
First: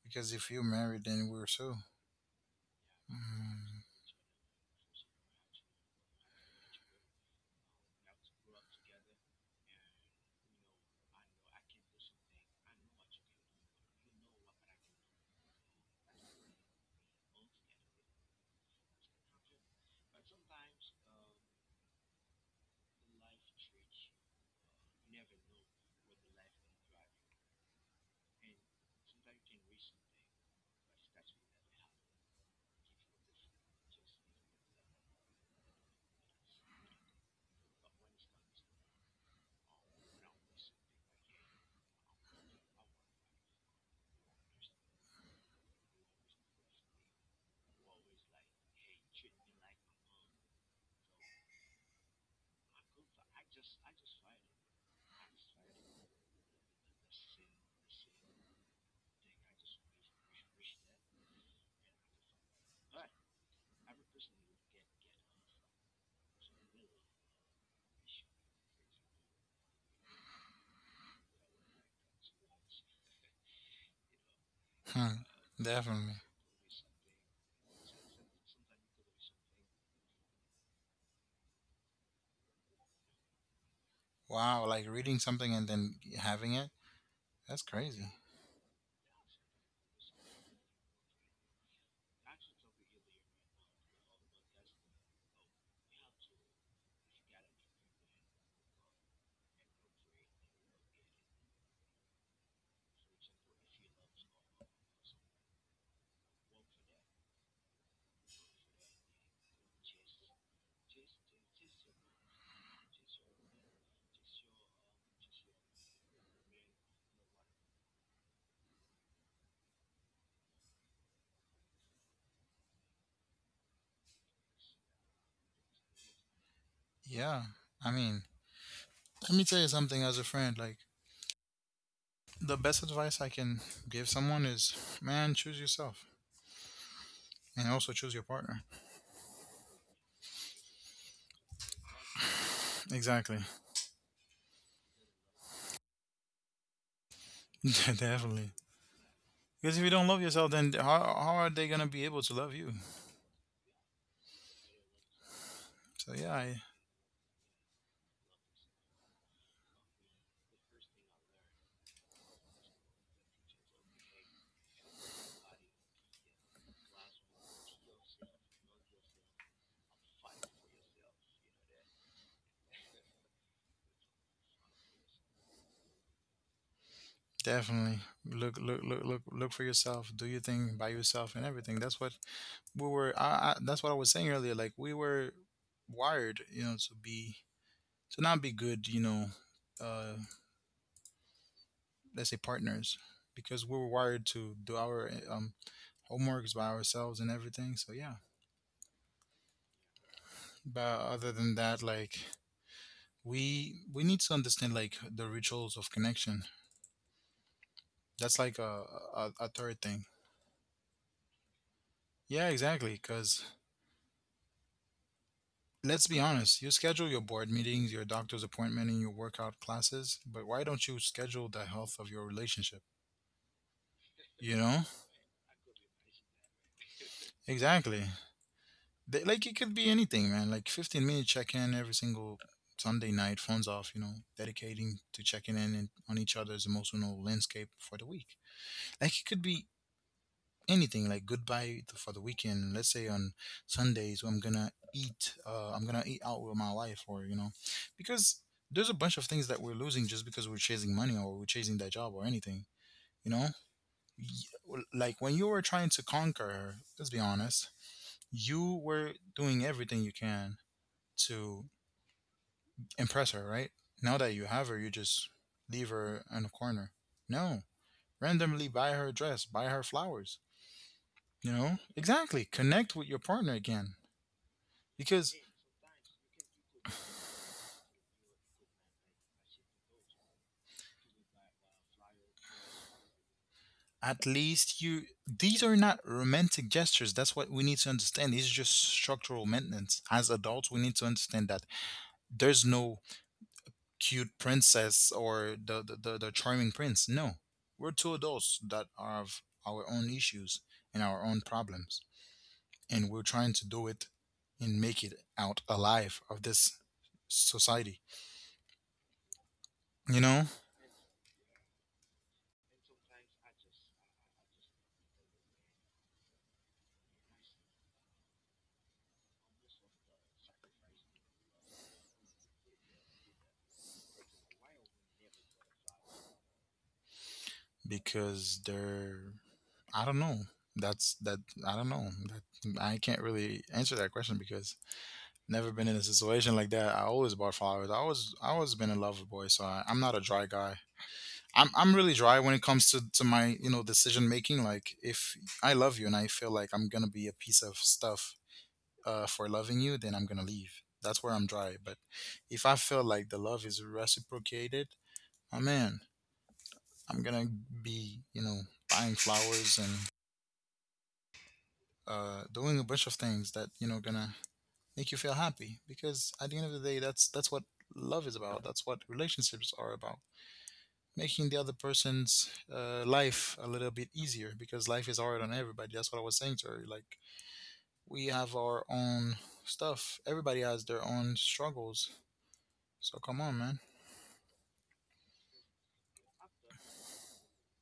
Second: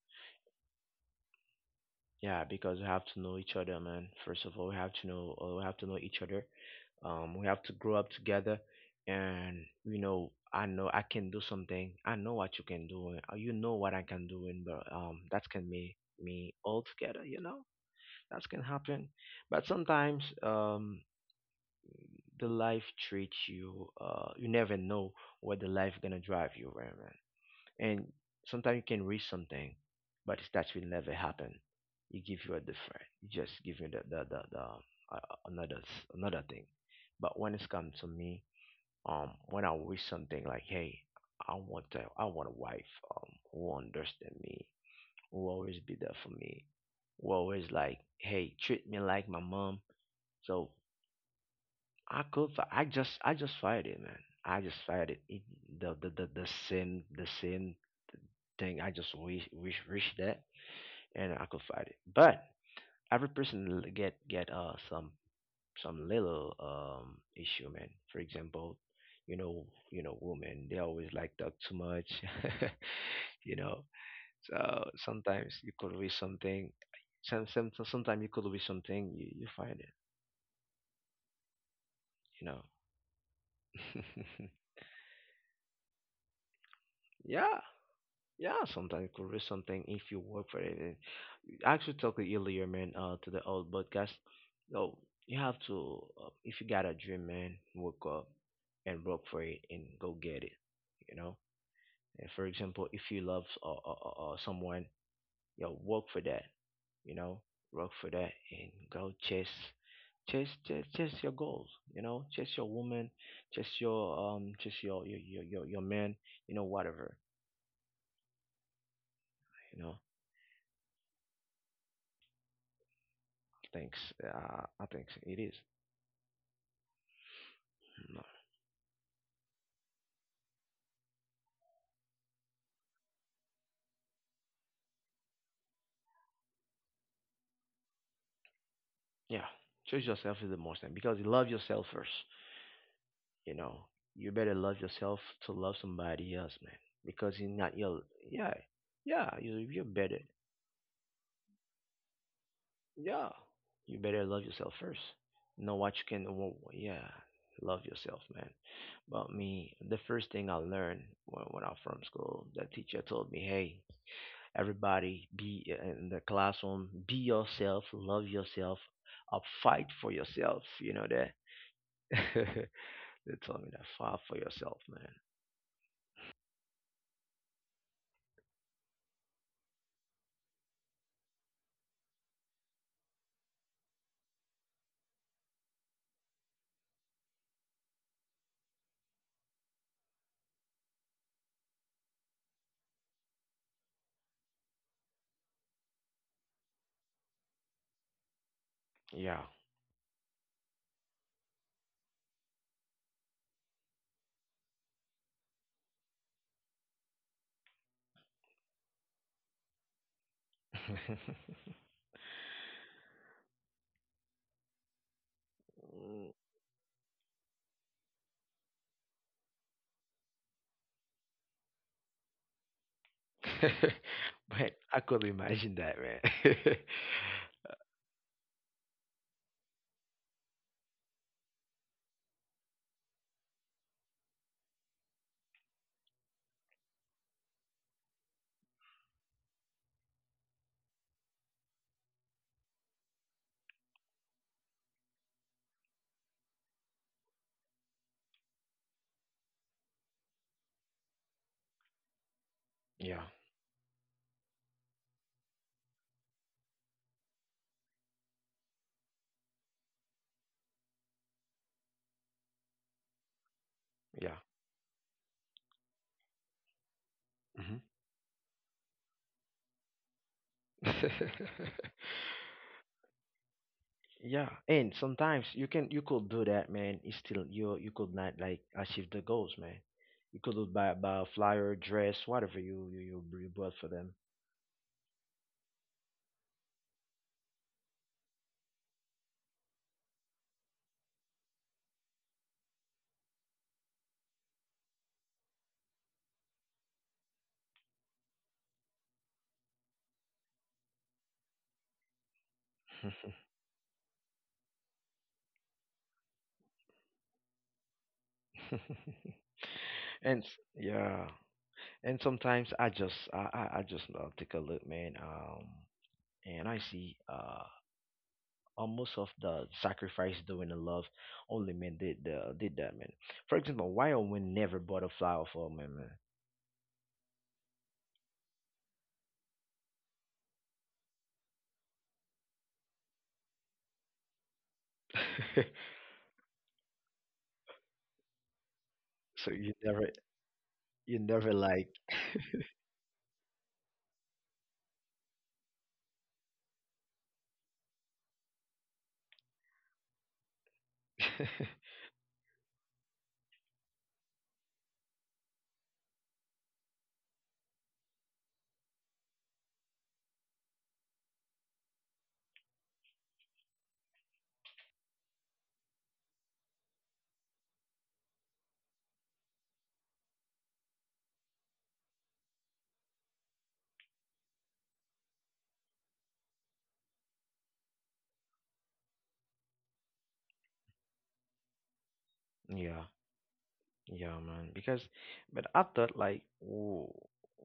[SPEAKER 2] because if you're married then we're so.
[SPEAKER 1] Yeah, because we have to know each other,
[SPEAKER 2] Mm,
[SPEAKER 1] man. First of all, we have to know we have to know each other. We have to grow up together, and you know I can do something. I know what you can do. You know what I can do, and but that can make me all together. You know, that can happen. But sometimes the life treats you, you never know where the life gonna drive you, right, man? And sometimes you can reach something but that will never happen. You give you a different, you just give you the another another thing. But when it's come to me, when I wish something like hey, I want a wife, who will understand me, who will always be there for me, who always like hey treat me like my mom. So I could. I just fired it, man. I just fired it. The sin the same thing. I just wish that, and I could fight it. But every person get uh, some little issue, man. For example, you know, you know women they always like talk too much, you know. So
[SPEAKER 2] huh,
[SPEAKER 1] sometimes you could
[SPEAKER 2] definitely.
[SPEAKER 1] read something. Sometimes you could read something. You find it, you know.
[SPEAKER 2] Wow, like reading something and then having it, that's
[SPEAKER 1] yeah.
[SPEAKER 2] crazy.
[SPEAKER 1] Yeah, sometimes it could be something if you work for it. And I actually talked earlier, man, to the old podcast. No, you have to, if you got a dream, man, work up and work for it and go get it, you know? And for example, if you love someone, you know, work for that, you know? Work for that and go chase, chase, chase your goals, you know? Chase your woman, chase your, chase your man, you know, whatever, you know? Thanks. I think it is.
[SPEAKER 2] Yeah, I mean,
[SPEAKER 1] No.
[SPEAKER 2] let me tell you something as a friend, like, the best advice I can give someone is, man, choose yourself and also choose your partner.
[SPEAKER 1] Yeah. Choose yourself is the most thing because you love yourself first.
[SPEAKER 2] Exactly.
[SPEAKER 1] You know, you better love yourself to love somebody else, man. Because you're not your...
[SPEAKER 2] definitely.
[SPEAKER 1] yeah, yeah, you
[SPEAKER 2] Because if
[SPEAKER 1] you
[SPEAKER 2] you don't love
[SPEAKER 1] better.
[SPEAKER 2] yourself, then how are they gonna be able to love you?
[SPEAKER 1] Yeah, you better love yourself first. Know what you
[SPEAKER 2] So yeah,
[SPEAKER 1] can...
[SPEAKER 2] I
[SPEAKER 1] yeah, love yourself, man. But me, the first thing I learned when I was from school, the teacher told me, hey, everybody be in the classroom, be yourself, love yourself up, fight for yourself, you know that. They told me that, fight for yourself, man.
[SPEAKER 2] definitely look for yourself. Do your thing by yourself and everything. That's what we were. That's what I was saying earlier. Like we were wired, you know, to be to not be good, you know, uh, let's say partners, because we were wired to do our homeworks by ourselves and everything. So yeah.
[SPEAKER 1] Yeah.
[SPEAKER 2] But other than that, like we need to understand like the rituals of connection. That's like a third thing. Yeah, exactly. Because let's be honest, you schedule your board meetings, your doctor's appointment, and your workout classes, but why don't you schedule the health of your relationship? You
[SPEAKER 1] But
[SPEAKER 2] know,
[SPEAKER 1] I could imagine that, man.
[SPEAKER 2] exactly. They, like it could be anything, man. Like 15 minute check in every single Sunday night, phones off. You know, dedicating to checking in and on each other's emotional landscape for the week. Like it could be anything like goodbye to, for the weekend. Let's say on Sundays, I'm gonna eat. I'm gonna eat out with my wife, or you know, because there's a bunch of things that we're losing just because we're chasing money or we're chasing that job or anything. You
[SPEAKER 1] Yeah,
[SPEAKER 2] know, Y- like when you were trying to conquer her. Let's be honest, you were doing everything you can to impress her, right? Now that you
[SPEAKER 1] yeah.
[SPEAKER 2] have her, you just leave her in a corner. No,
[SPEAKER 1] Hmm.
[SPEAKER 2] randomly buy her a dress, buy her flowers. You know, exactly. Connect with your partner again
[SPEAKER 1] Yeah, and
[SPEAKER 2] because
[SPEAKER 1] sometimes you can, you could do that, man. It's still, you could not like achieve the goals, man. You could buy, buy a flyer dress, whatever you bought for them.
[SPEAKER 2] at least you, these are not romantic gestures. That's what we need to understand. These are just structural maintenance. As adults we need to understand that there's no cute princess or the charming prince. No, we're two adults that have our own issues and our own problems, and we're trying to do it and make it out alive of this society, you know?
[SPEAKER 1] Yeah, and sometimes I just I just take a look, man. And I see uh, almost of the sacrifice doing the love, only men did that, man. For example, why a woman never bought a flower for a man,
[SPEAKER 2] Because they're, I don't know. That's that, I don't know. That I can't really answer that question because, never
[SPEAKER 1] man?
[SPEAKER 2] been in a situation like that. I always bought flowers. I always been a lover boy, so
[SPEAKER 1] So
[SPEAKER 2] I,
[SPEAKER 1] you
[SPEAKER 2] I'm not a
[SPEAKER 1] never,
[SPEAKER 2] dry guy.
[SPEAKER 1] you
[SPEAKER 2] I'm
[SPEAKER 1] never
[SPEAKER 2] I'm
[SPEAKER 1] like...
[SPEAKER 2] really dry when it comes to my, you know, decision making. Like if I love you and I feel like I'm gonna be a piece of stuff for loving you, then I'm gonna leave. That's where I'm dry. But if I feel like the love is reciprocated, my man, I'm gonna be, you know, buying flowers and doing a bunch of things that you know gonna make you feel happy, because at the end of the day that's what love is about. That's what relationships are about: making the other person's life a little bit easier, because life is hard on everybody. That's what I was saying to her. Like, we have our own stuff. Everybody has their own struggles. So
[SPEAKER 1] Yeah.
[SPEAKER 2] come on, man.
[SPEAKER 1] Yeah, man. Because, but I thought like, ooh,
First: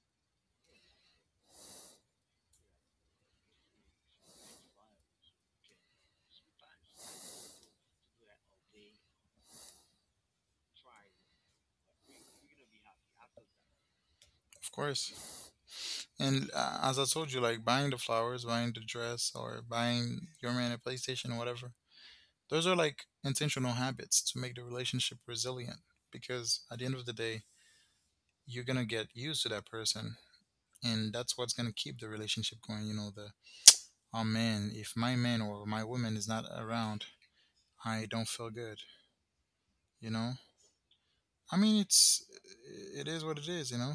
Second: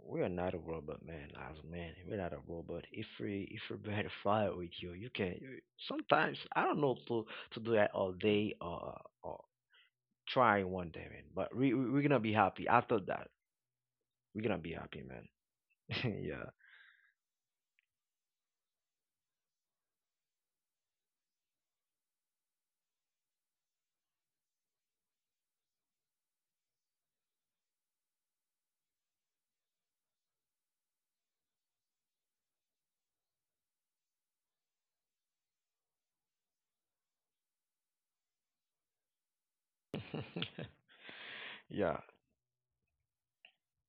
[SPEAKER 1] we are not a robot, man. As man, we're not a robot. If we bear to fire with you, you can. You... sometimes I don't know to do that all day or try one day, man. But we're gonna be happy after that. We're gonna
[SPEAKER 2] Of
[SPEAKER 1] be happy,
[SPEAKER 2] course.
[SPEAKER 1] man.
[SPEAKER 2] And as I told you, like buying the flowers, buying the dress, or buying your man a PlayStation or whatever. Those are like intentional habits to make the relationship resilient, because at the end of the day, you're going to get used to that person, and that's what's going to keep the relationship going. You know, the, oh man, if my man or my woman is not around, I don't feel good, you know?
[SPEAKER 1] Yeah.
[SPEAKER 2] I mean,
[SPEAKER 1] Yeah.
[SPEAKER 2] it's, it is what it is, you know?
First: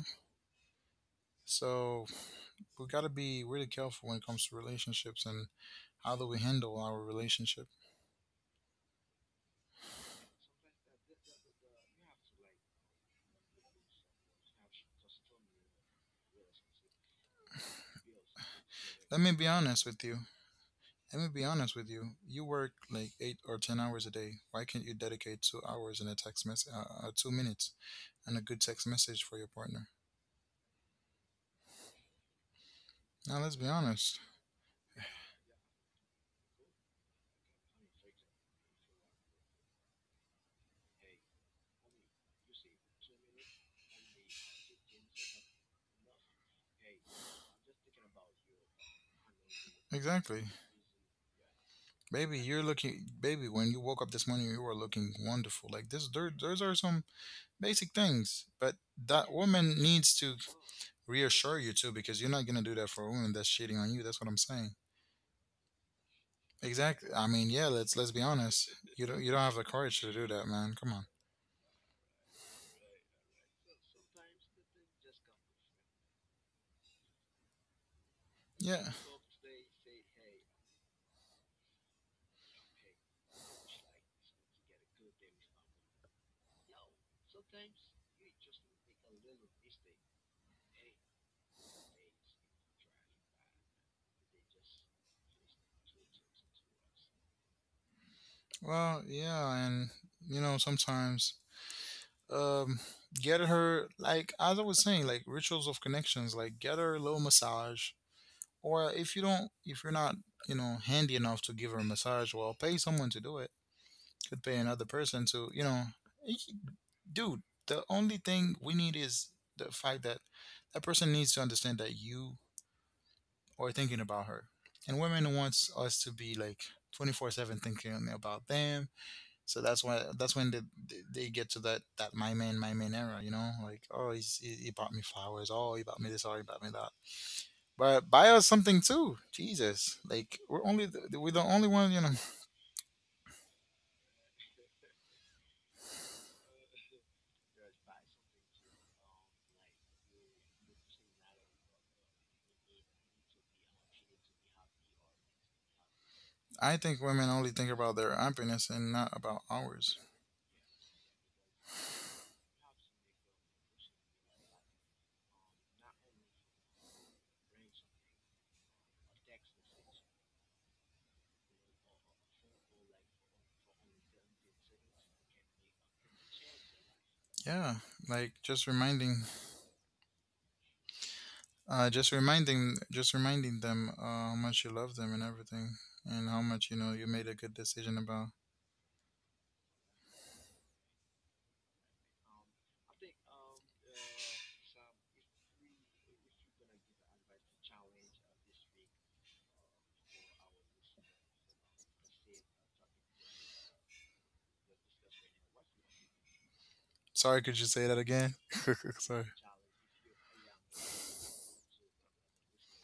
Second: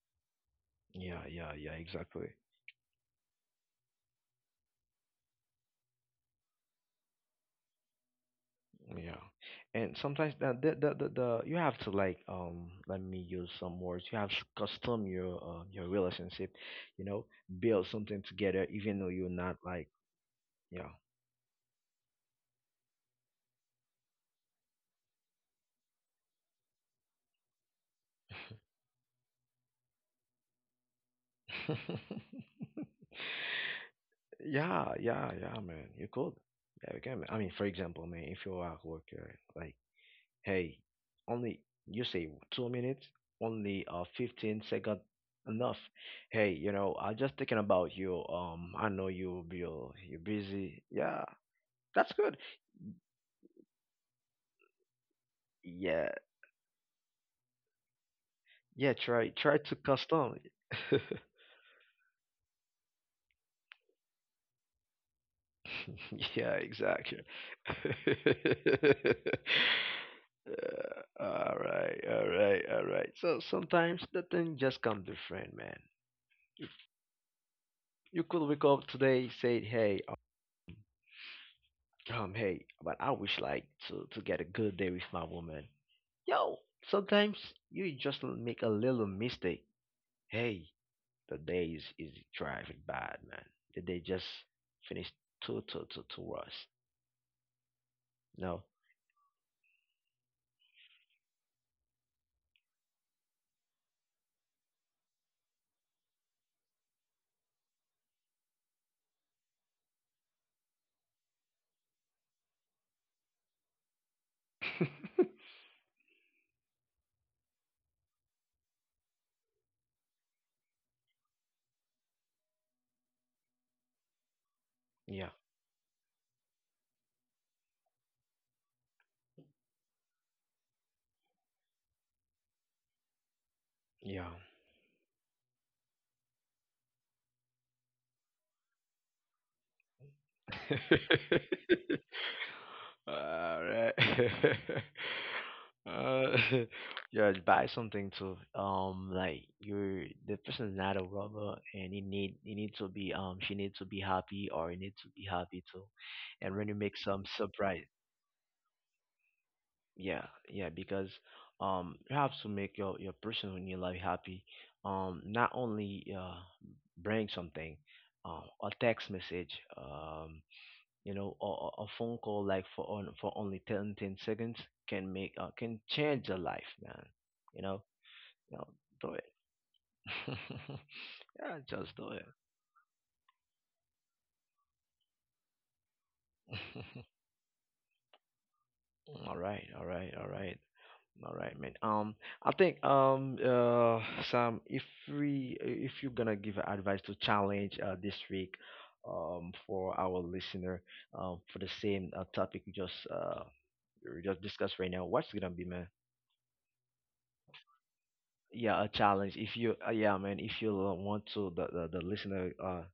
[SPEAKER 1] Yeah. Yeah. Yeah.
[SPEAKER 2] So,
[SPEAKER 1] Exactly.
[SPEAKER 2] we got to be really careful when it comes to relationships and how do we handle our relationship.
[SPEAKER 1] Yeah, and sometimes the you have to like, let me use some words. You have to custom your relationship, you know, build something together, even though
[SPEAKER 2] Let
[SPEAKER 1] you're
[SPEAKER 2] me be
[SPEAKER 1] not
[SPEAKER 2] honest
[SPEAKER 1] like...
[SPEAKER 2] with you.
[SPEAKER 1] yeah.
[SPEAKER 2] Let me be honest with you. You work like 8 or 10 hours a day. Why can't you dedicate 2 hours and a text mess 2 minutes and a good text message for your partner? Now let's be honest.
[SPEAKER 1] Yeah, yeah, yeah, man. You could, yeah, you can, man. I mean, for example, man, if you're at work, like, hey, only, you say 2 minutes, only 15-second enough. Hey, you know, I just thinking about you. I know you're
[SPEAKER 2] Exactly,
[SPEAKER 1] busy. Yeah, that's good.
[SPEAKER 2] baby. You're looking, baby. When you woke up this morning, you were looking wonderful. Like
[SPEAKER 1] Yeah,
[SPEAKER 2] this, there, those are some basic things. But
[SPEAKER 1] yeah. Try,
[SPEAKER 2] that
[SPEAKER 1] try to
[SPEAKER 2] woman needs
[SPEAKER 1] custom.
[SPEAKER 2] to reassure you too, because you're not gonna do that for a woman that's cheating on you. That's what I'm saying.
[SPEAKER 1] Yeah,
[SPEAKER 2] Exactly.
[SPEAKER 1] exactly.
[SPEAKER 2] I mean, yeah. Let's be honest. You don't have the courage to do that, man. Come on.
[SPEAKER 1] All right, all right, all right. So sometimes the thing just come different, man. You could wake up
[SPEAKER 2] Yeah.
[SPEAKER 1] today, say, "Hey, hey, but I wish like to get a good day with my woman." Yo, sometimes you just make a little mistake. Hey, the day is driving bad, man. The day just finished too worse. No.
[SPEAKER 2] Well, yeah, and you know, sometimes um get her, like as I was saying, like rituals of connections, like get her a little massage. Or if you don't, if you're not, you know, handy enough to give her a massage, well, pay someone to do it. Could pay another person to, you know, y- dude, the only thing we need is the fact that that person needs to understand that you are thinking about her. And
[SPEAKER 1] Yeah,
[SPEAKER 2] women wants us to be like 24/7 thinking about them. So that's when they they get to that, that my man, my man era. You know, like oh
[SPEAKER 1] yeah.
[SPEAKER 2] he's, he bought me flowers, oh he bought me this, oh he bought me that. But buy us something too, Jesus! Like we're the only one, you know.
[SPEAKER 1] All right. Uh, yeah, buy something to, um, like, you're the person's not a robber, and he need to be, um, she needs to be happy or he needs to be happy too, and when you
[SPEAKER 2] I
[SPEAKER 1] make
[SPEAKER 2] think
[SPEAKER 1] some
[SPEAKER 2] women only think
[SPEAKER 1] surprise.
[SPEAKER 2] about their happiness and not about ours.
[SPEAKER 1] Yeah, yeah, because, um, you have to make your person in your life happy, um, not only uh, bring something, um, a text message, um, you know, or a phone call like for on for only 10 10 seconds can make can change a life, man, you know.
[SPEAKER 2] Yeah, like
[SPEAKER 1] You know, do it. Yeah, just do it.
[SPEAKER 2] just reminding them how much you love them and everything, and how much you know you made a good decision about.
[SPEAKER 1] All right, all right, all right. All right, man. I think Sam, if we if you're gonna give advice to challenge this week, um, for our listener, um, for the same topic we just discussed right now, what's it gonna be, man?
[SPEAKER 2] Sorry, could you say that again?
[SPEAKER 1] Yeah, a
[SPEAKER 2] Sorry.
[SPEAKER 1] challenge. If you yeah, man, if you want to the listener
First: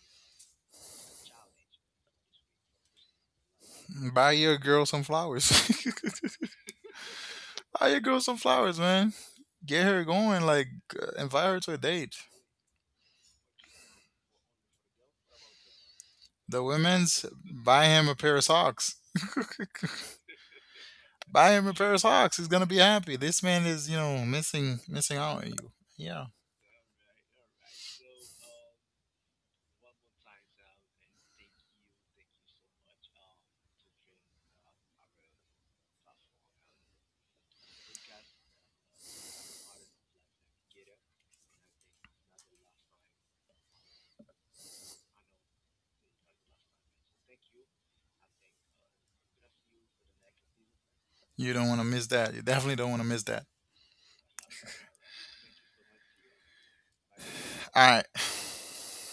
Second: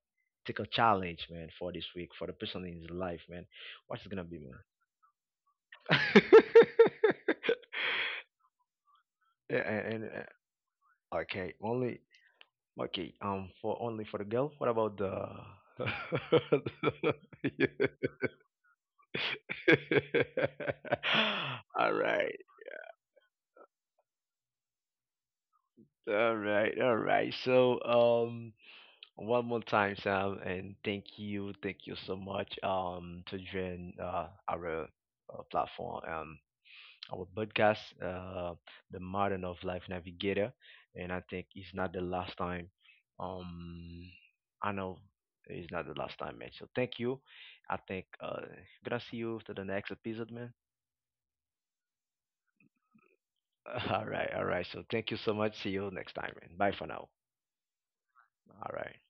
[SPEAKER 1] take a challenge, man, for this week for the person in his life, man, what's it gonna
[SPEAKER 2] Buy
[SPEAKER 1] be,
[SPEAKER 2] your
[SPEAKER 1] man?
[SPEAKER 2] girl some flowers. Buy your girl some flowers, man.
[SPEAKER 1] Yeah,
[SPEAKER 2] Get her
[SPEAKER 1] and
[SPEAKER 2] going. Like, invite
[SPEAKER 1] okay,
[SPEAKER 2] her to a
[SPEAKER 1] only.
[SPEAKER 2] date.
[SPEAKER 1] Okay, for only for the girl. What about the?
[SPEAKER 2] The women's, buy him a pair of socks. Buy him a
[SPEAKER 1] All
[SPEAKER 2] pair of
[SPEAKER 1] right,
[SPEAKER 2] socks. He's gonna be happy. This man is, you know, missing out on you. Yeah,
[SPEAKER 1] all right, all right. So, one more time, Sam, and thank you so much, to join uh, our platform. Our podcast, the Modern of Life Navigator, and I think it's not the last time. Um, I know it's not the last time, man. So thank you. I think gonna see you to the next episode, man.
[SPEAKER 2] you don't want to miss that. You definitely don't want to miss that.
[SPEAKER 1] All right, all right. So thank you so much. See you next time, man. Bye for now.
[SPEAKER 2] All right.
[SPEAKER 1] All right.